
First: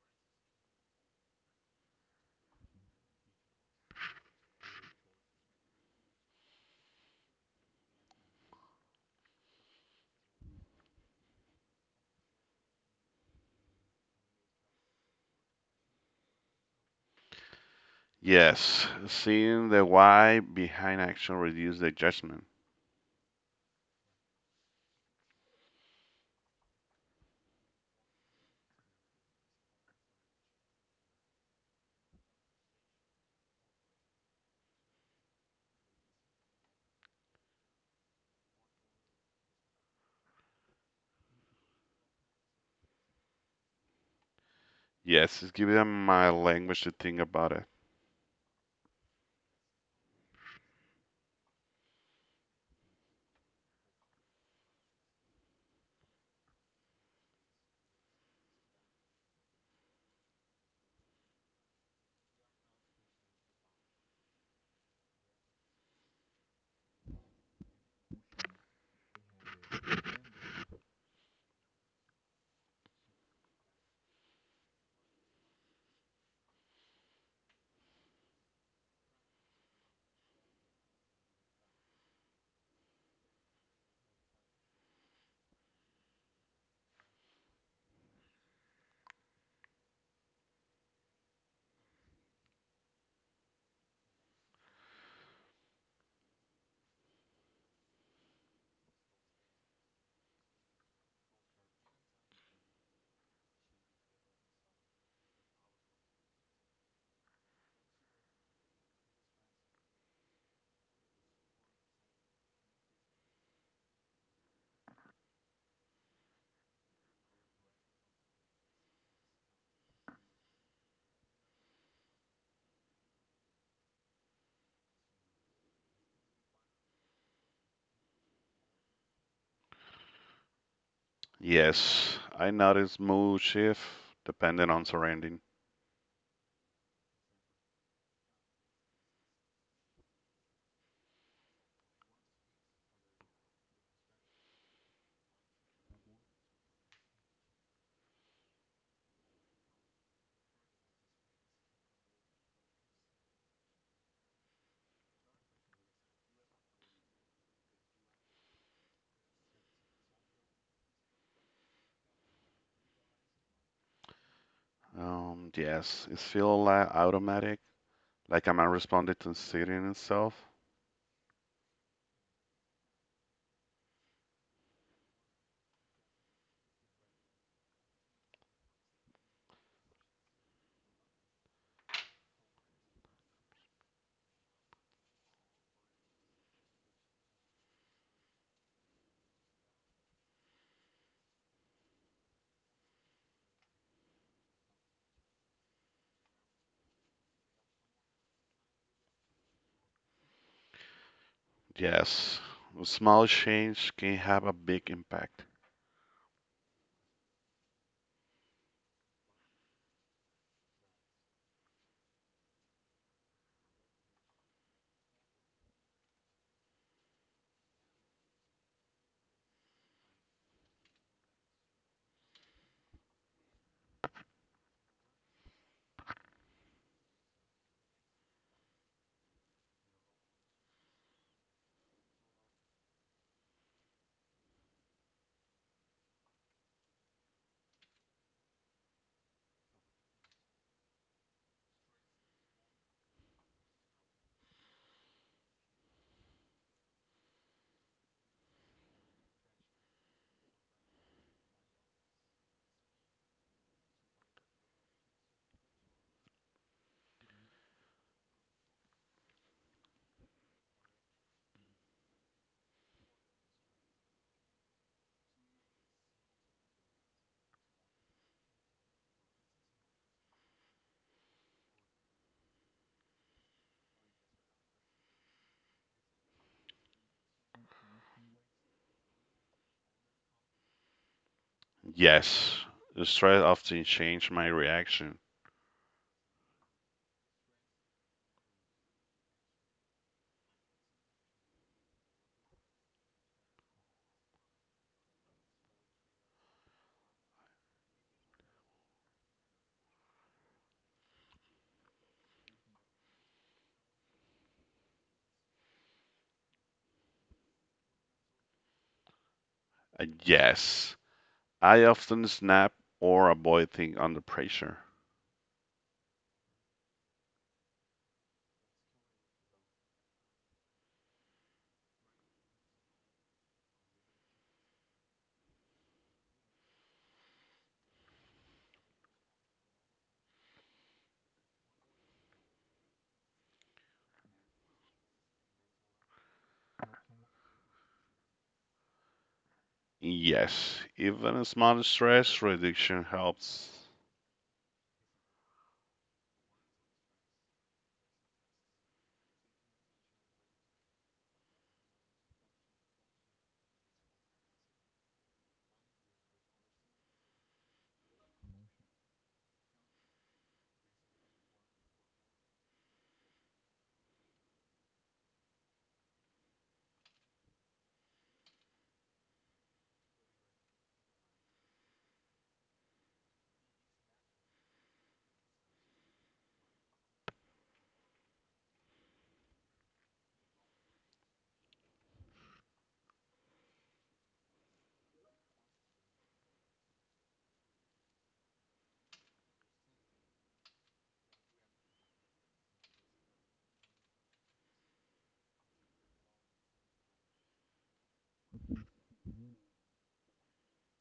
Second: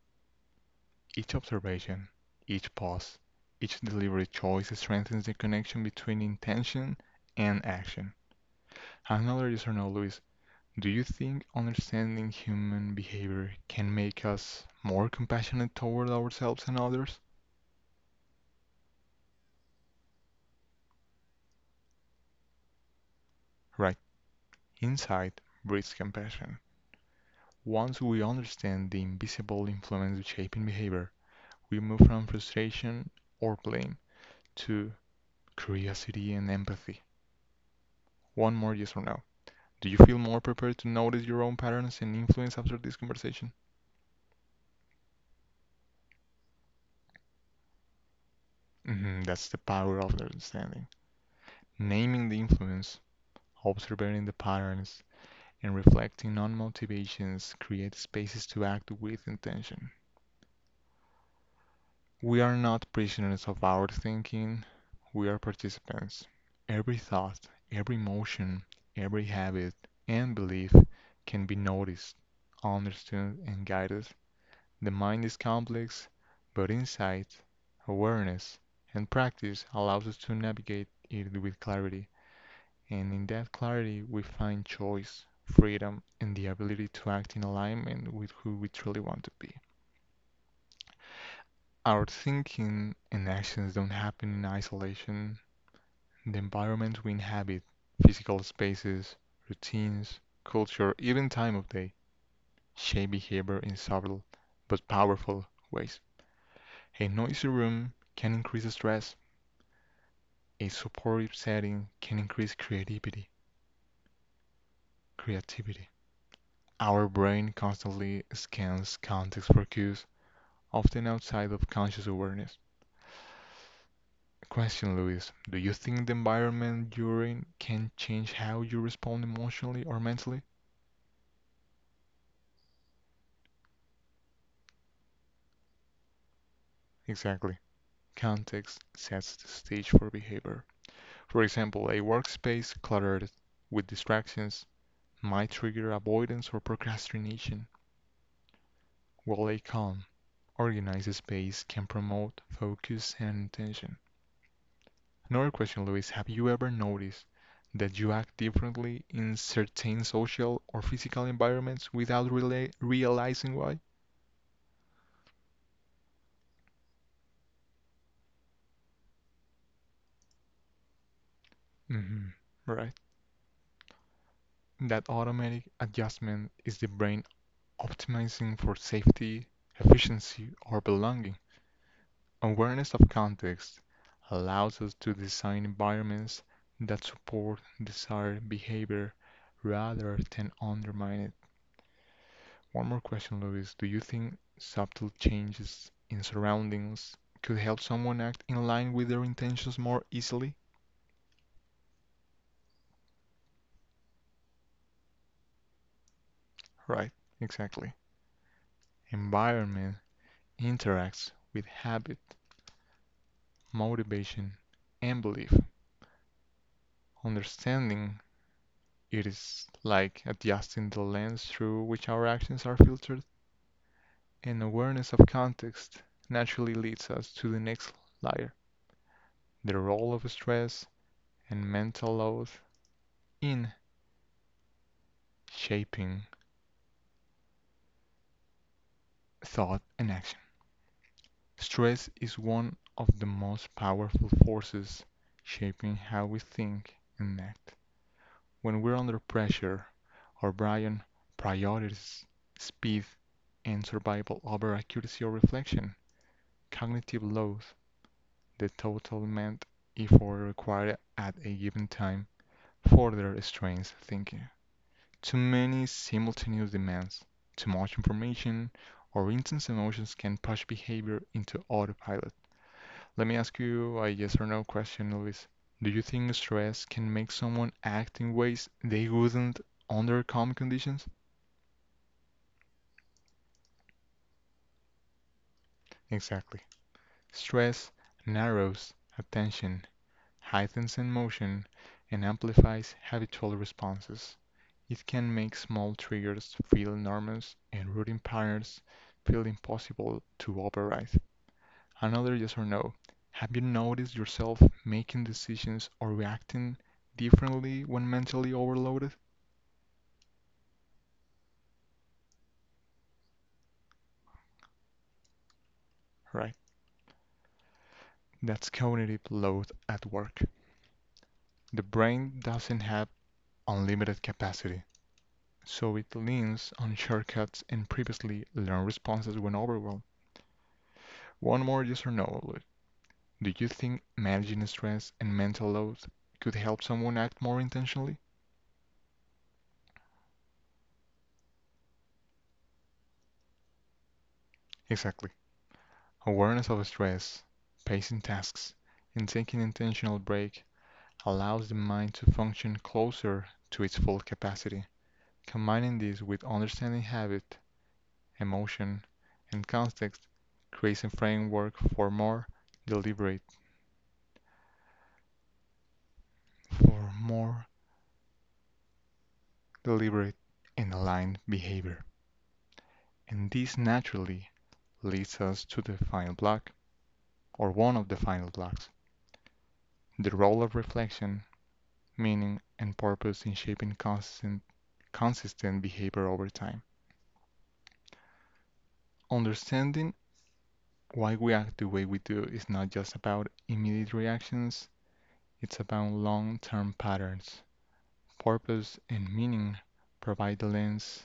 Speaker 1: Each observation, each pause, each deliberate choice strengthens the connection between intention and action. Another yes or no, Luis. Do you think understanding human behavior can make us more compassionate toward ourselves and others?
Speaker 2: Yes, seeing the why behind action reduces the judgment.
Speaker 1: Right. Insight breeds compassion. Once we understand the invisible influence shaping behavior, we move from frustration or blame to curiosity and empathy. One more yes or no. Do you feel more prepared to notice your own patterns and influence after this conversation?
Speaker 2: Yes, it's giving them my language to think about it.
Speaker 1: Mhm, that's the power of understanding. Naming the influence, observing the patterns, and reflecting on motivations create spaces to act with intention. We are not prisoners of our thinking, we are participants. Every thought, every emotion, every habit, and belief can be noticed, understood, and guided. The mind is complex, but insight, awareness, and practice allows us to navigate it with clarity. And in that clarity we find choice, freedom, and the ability to act in alignment with who we truly want to be. Our thinking and actions don't happen in isolation. The environment we inhabit, physical spaces, routines, culture, even time of day, shape behavior in subtle but powerful ways. A noisy room can increase stress. A supportive setting can increase creativity. Creativity. Our brain constantly scans context for cues often outside of conscious awareness. Question, Luis: do you think the environment you're in can change how you respond emotionally or mentally?
Speaker 2: Yes, I notice mood shift depending on surrounding.
Speaker 1: Exactly. Context sets the stage for behavior. For example, a workspace cluttered with distractions might trigger avoidance or procrastination, while a calm, organized space can promote focus and intention. Another question, Luis. Have you ever noticed that you act differently in certain social or physical environments without rela realizing why?
Speaker 2: Yes, it feels like automatic, like I'm not responding to sitting itself.
Speaker 1: Hmm. Right. That automatic adjustment is the brain optimizing for safety, efficiency, or belonging. Awareness of context allows us to design environments that support desired behavior rather than undermine it. One more question, Luis. Do you think subtle changes in surroundings could help someone act in line with their intentions more easily?
Speaker 2: Yes, a small change can have a big impact.
Speaker 1: Right, exactly. Environment interacts with habit, motivation, and belief. Understanding it is like adjusting the lens through which our actions are filtered, and awareness of context naturally leads us to the next layer, the role of stress and mental load in shaping thought and action. Stress is one of the most powerful forces shaping how we think and act. When we're under pressure, our brain prioritizes speed and survival over accuracy or reflection. Cognitive load, the total mental effort required at a given time, further strains thinking. Too many simultaneous demands, too much information, or intense emotions can push behavior into autopilot. Let me ask you a yes or no question, Luis. Do you think stress can make someone act in ways they wouldn't under calm conditions?
Speaker 2: Yes, the stress often change my reaction.
Speaker 1: Exactly. Stress narrows attention, heightens emotion, and amplifies habitual responses. It can make small triggers feel enormous and routine patterns feel impossible to override. Another yes or no. Have you noticed yourself making decisions or reacting differently when mentally overloaded?
Speaker 2: Yes. I often snap or avoid things under pressure.
Speaker 1: Right. That's cognitive load at work. The brain doesn't have unlimited capacity, so it leans on shortcuts and previously learned responses when overwhelmed. One more yes or no. Do you think managing stress and mental load could help someone act more intentionally?
Speaker 2: Yes. Even a small stress reduction helps.
Speaker 1: Exactly. Awareness of stress, pacing tasks, and taking an intentional break allows the mind to function closer to its full capacity. Combining this with understanding habit emotion, and context creates a framework for more deliberate for more deliberate and aligned behavior. And this naturally leads us to the final block, or one of the final blocks, the role of reflection, meaning, and purpose in shaping consistent, behavior over time. Understanding why we act the way we do is not just about immediate reactions, it's about long term patterns purpose, and meaning provide the lens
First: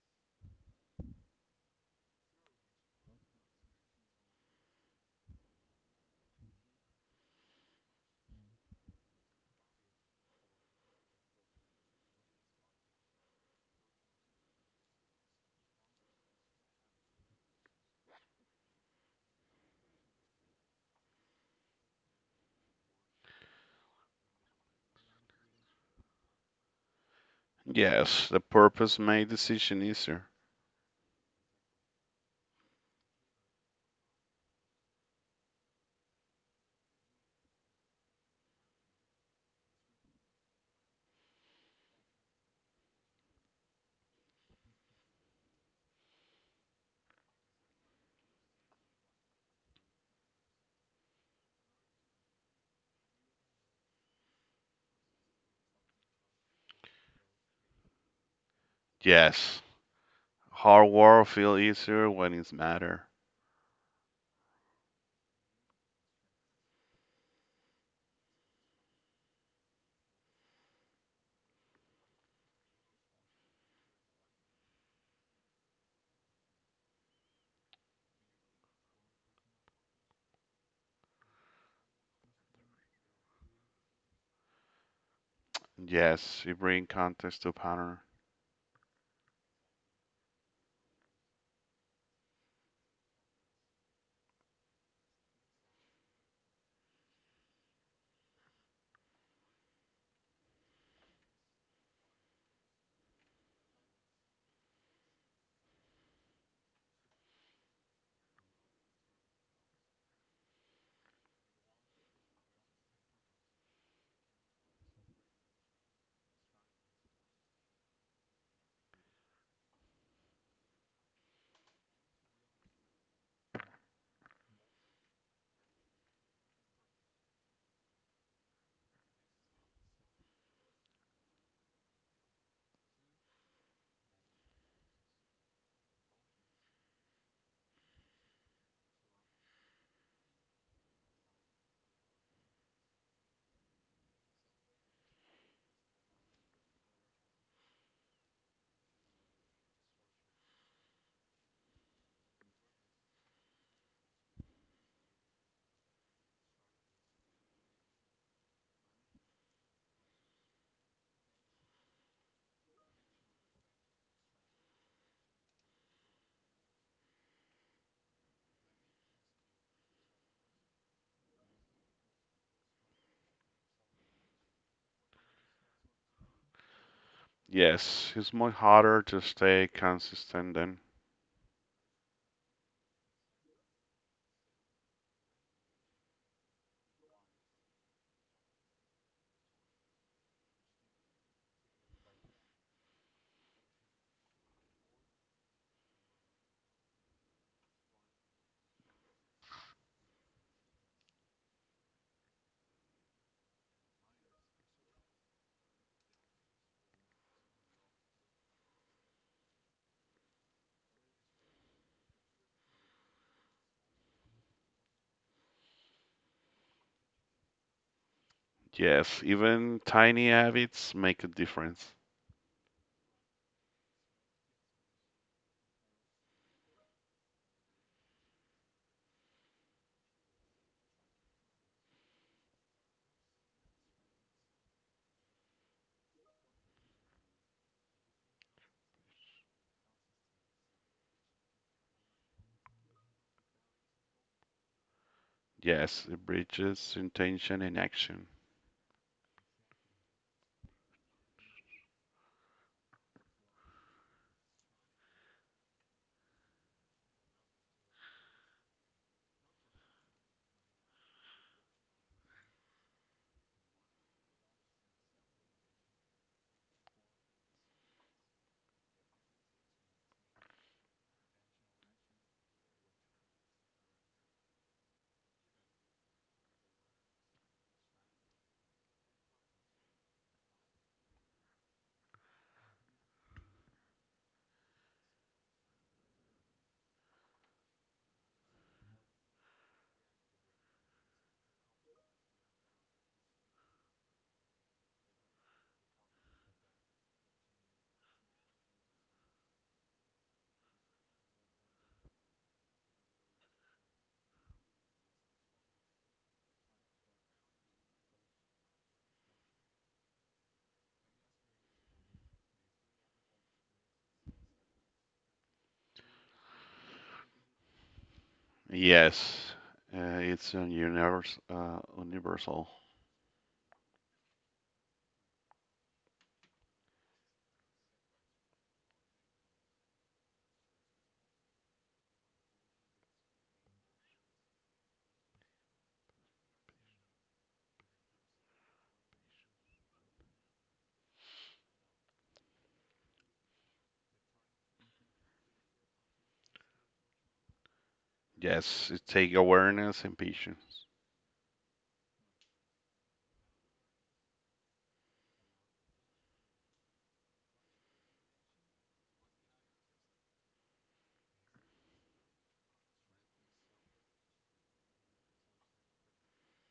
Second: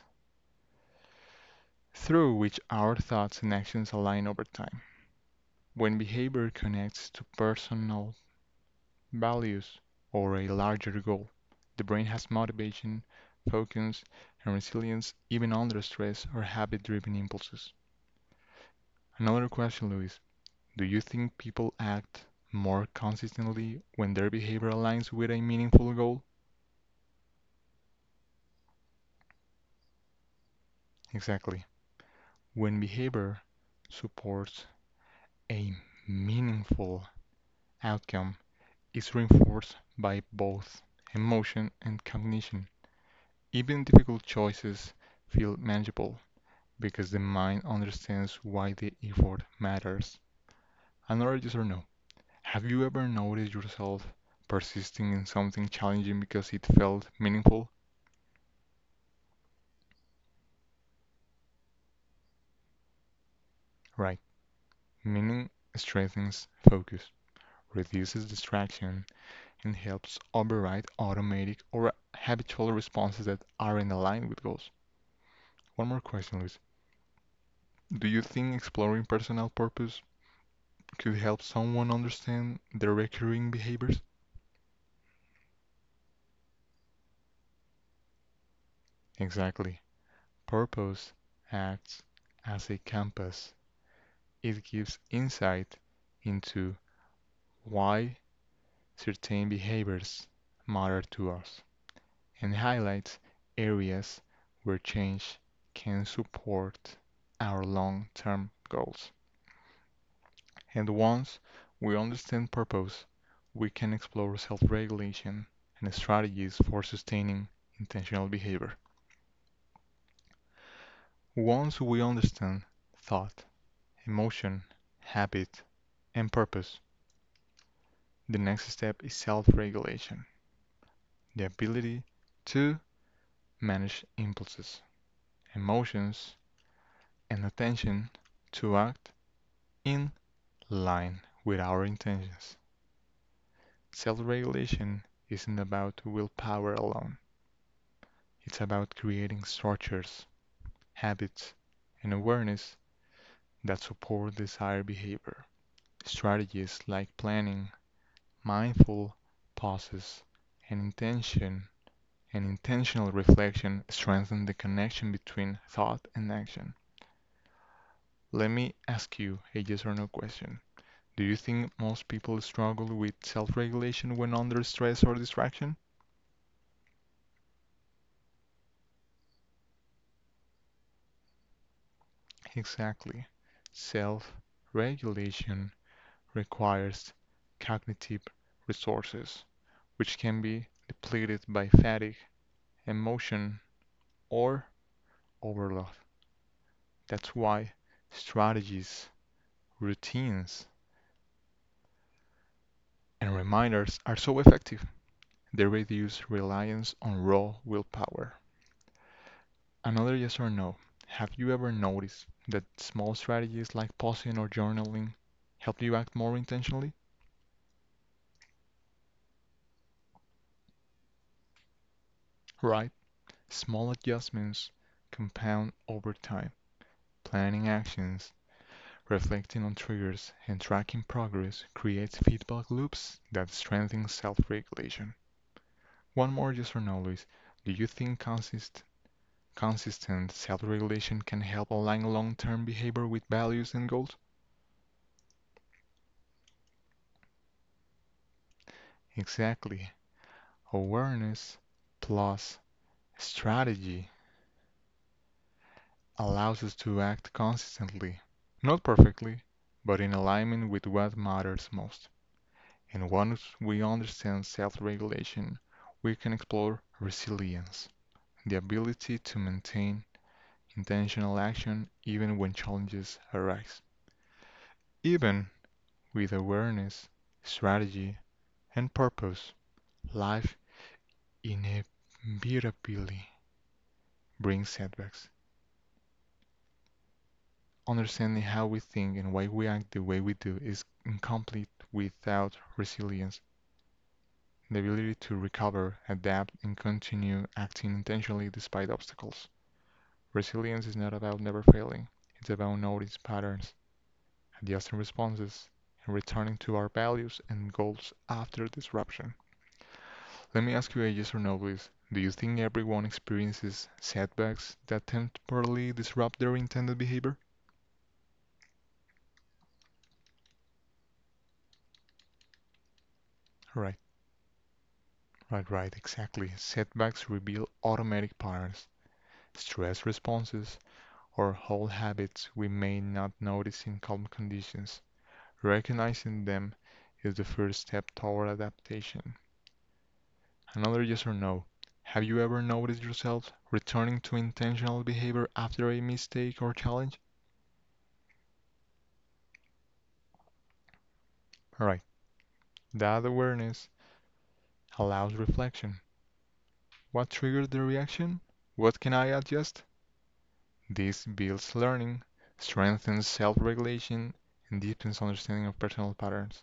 Speaker 1: through which our thoughts and actions align over time. When behavior connects to personal values or a larger goal, the brain has motivation, focus, and resilience even under stress or habit driven impulses. Another question, Luis: do you think people act more consistently when their behavior aligns with a meaningful goal?
Speaker 2: Yes. The purpose made decision easier.
Speaker 1: Exactly. When behavior supports a meaningful outcome is reinforced by both emotion and cognition. Even difficult choices feel manageable because the mind understands why the effort matters. Another user no. Have you ever noticed yourself persisting in something challenging because it felt meaningful?
Speaker 2: Yes. Hard work feel easier when it's matter.
Speaker 1: Right. Meaning strengthens focus, reduces distraction, and helps override automatic or habitual responses that aren't aligned with goals. One more question, Luis. Do you think exploring personal purpose could help someone understand their recurring behaviors?
Speaker 2: Yes. It bring context to pattern.
Speaker 1: Exactly. Purpose acts as a compass. It gives insight into why certain behaviors matter to us and highlights areas where change can support our long-term goals. And once we understand purpose, we can explore self-regulation and strategies for sustaining intentional behavior. Once we understand thought, emotion, habit, and purpose, the next step is self-regulation, the ability to manage impulses, emotions, and attention to act in line with our intentions. Self regulation isn't about willpower alone, it's about creating structures, habits, and awareness that support this higher behavior. Strategies like planning, mindful pauses, and intentional reflection strengthen the connection between thought and action. Let me ask you a yes or no question. Do you think most people struggle with self regulation when under stress or distraction?
Speaker 2: Yes. It's much harder to stay consistent than.
Speaker 1: Exactly. Self regulation requires cognitive resources which can be depleted by fatigue, emotion, or overload. That's why strategies, routines, and reminders are so effective. They reduce reliance on raw willpower. Another yes or no. Have you ever noticed that small strategies like pausing or journaling help you act more intentionally?
Speaker 2: Yes. Even tiny habits make a difference.
Speaker 1: Right? Small adjustments compound over time. Planning actions reflecting on triggers and tracking progress creates feedback loops that strengthen self-regulation. One more user notice. Do you think consistent self-regulation can help align long-term behavior with values and goals?
Speaker 2: Yes. It bridges intention and action.
Speaker 1: Exactly. Awareness plus strategy allows us to act consistently, not perfectly, but in alignment with what matters most. And once we understand self regulation, we can explore resilience, the ability to maintain intentional action even when challenges arise. Even with awareness, strategy, and purpose, life inevitably brings setbacks. Understanding how we think and why we act the way we do is incomplete without resilience, the ability to recover, adapt, and continue acting intentionally despite obstacles. Resilience is not about never failing, it's about noticing patterns, and the Austrian responses, is returning to our values and goals after disruption. Let me ask you a yes or no, please. Do you think everyone experiences setbacks that temporarily disrupt their intended behavior?
Speaker 2: Yes, universal.
Speaker 1: Right, right, exactly. Setbacks reveal automatic patterns, stress responses, or old habits we may not notice in calm conditions. Recognizing them is the first step toward adaptation. Another user note: have you ever noticed yourself returning to intentional behavior after a mistake or challenge?
Speaker 2: Yes, it take awareness and patience.
Speaker 1: All right, that awareness allows reflection. What triggered the reaction? What can I adjust? This builds learning, strengthens self regulation, and deepens understanding of personal patterns.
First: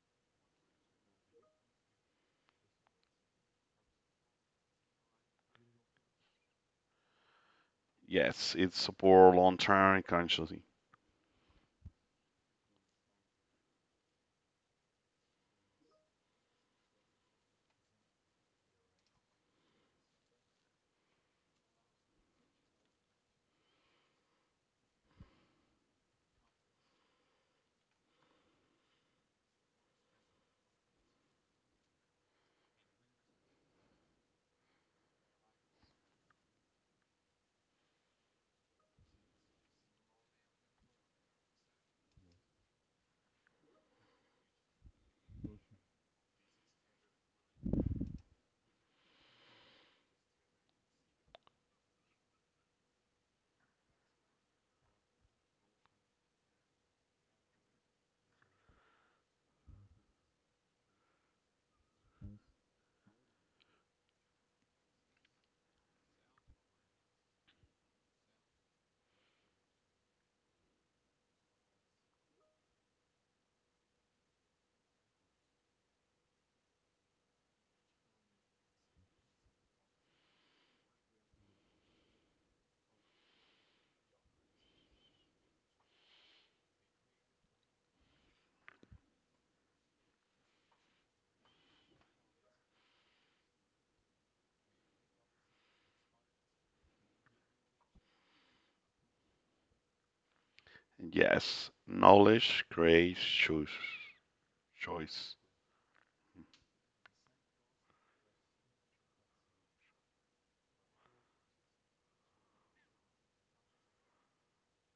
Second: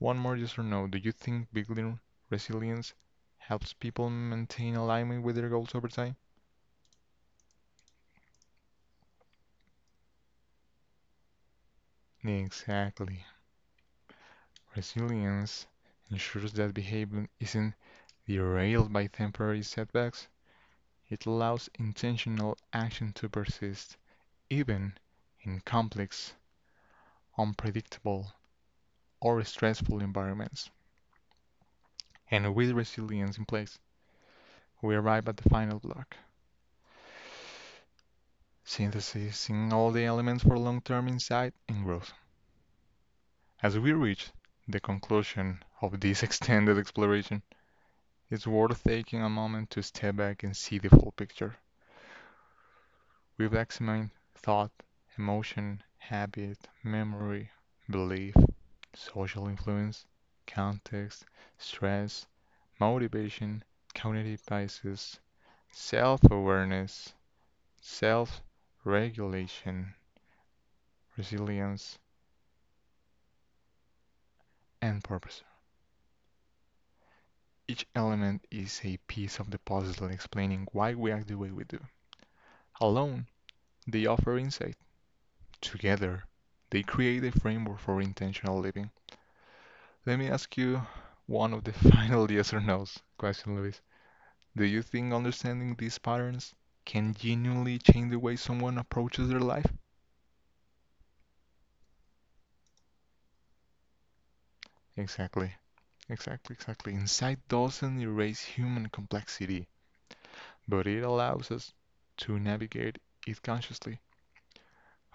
Speaker 1: One more user note: do you think building resilience helps people maintain alignment with their goals over time?
Speaker 2: Yes, it support long-term consciousness.
Speaker 1: Exactly. Resilience ensures that behavior isn't derailed by temporary setbacks, it allows intentional action to persist, even in complex, unpredictable, or stressful environments. And with resilience in place, we arrive at the final block synthesizing all the elements for long term insight and growth. As we reach the conclusion of this <laughs> extended exploration, it's worth taking a moment to step back and see the full picture. We have examined thought, emotion, habit, memory, belief, social influence, context, stress, motivation, cognitive biases, self-awareness, self-regulation, resilience, and purpose. Each element is a piece of the puzzle explaining why we act the way we do. Alone, they offer insight. Together, they create a framework for intentional living. Let me ask you one of the <laughs> final yes or no's question, Luis. Do you think understanding these patterns can genuinely change the way someone approaches their life?
Speaker 2: Yes, knowledge creates choice.
Speaker 1: Exactly,
Speaker 2: Choice.
Speaker 1: exactly. Insight doesn't erase human complexity, but it allows us to navigate it consciously.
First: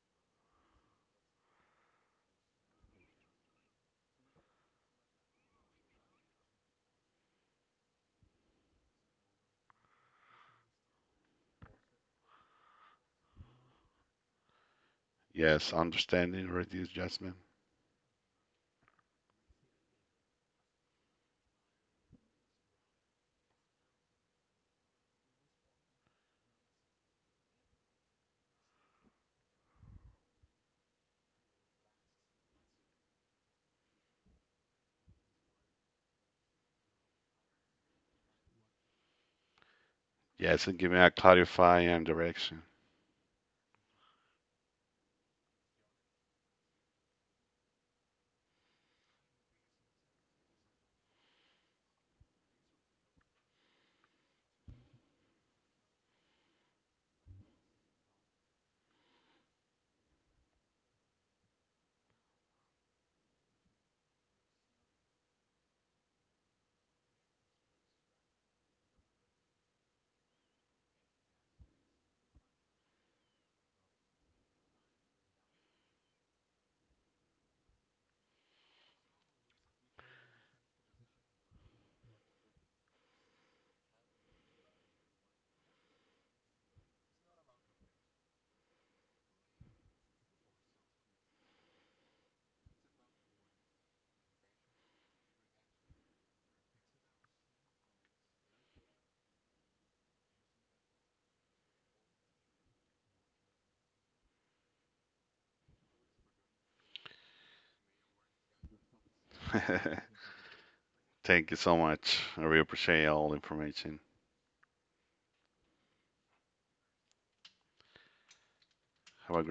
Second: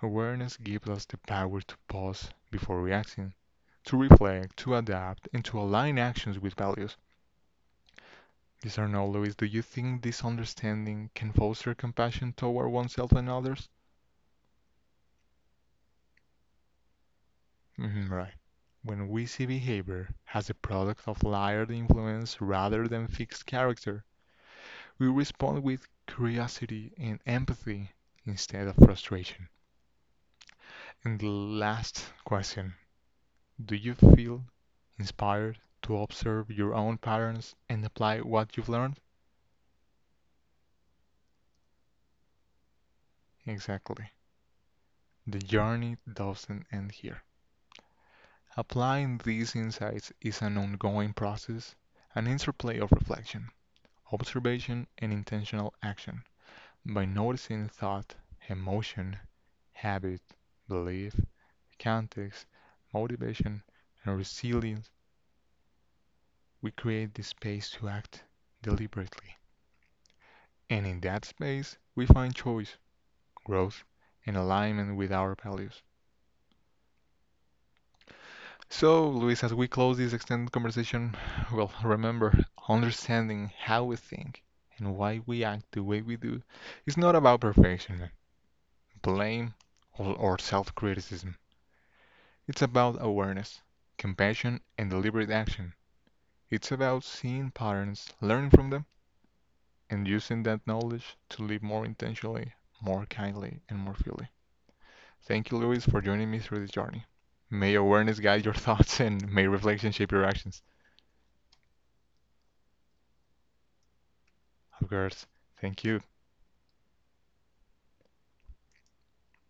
Speaker 1: Awareness gives us the power to pause before reacting, to reflect, to adapt, and to align actions with values. Discerning Louis, do you think this understanding can foster compassion toward oneself and others?
Speaker 2: Yes, understanding reduce judgment.
Speaker 1: Mhm, right. When we see behavior as a product of layered influence rather than fixed character, we respond with curiosity and empathy instead of frustration. And the last question, do you feel inspired to observe your own patterns and apply what you've learned?
Speaker 2: Yes, and giving a clarify and direction.
Speaker 1: Exactly. The journey doesn't end here. Applying these insights is an ongoing process, an interplay of reflection, observation, and intentional action. By noticing thought, emotion, habit, belief, context, motivation, and resilience, we create the space to act deliberately. And in that space, we find choice, growth, and alignment with our values. So, Luis, as we close this extended conversation, well, remember, understanding how we think and why we act the way we do is not about perfection, blame, or self criticism. It's about awareness, compassion, and deliberate action. It's about seeing patterns, learning from them, and using that knowledge to live more intentionally, more kindly, and more freely. Thank you, Luis, for joining me through this journey. May awareness guide your <laughs> thoughts and may
Speaker 2: <laughs>
Speaker 1: reflection shape your actions.
Speaker 2: Thank you so much. I really appreciate all the information.
Speaker 1: Of course. Thank you.
Speaker 2: Have a great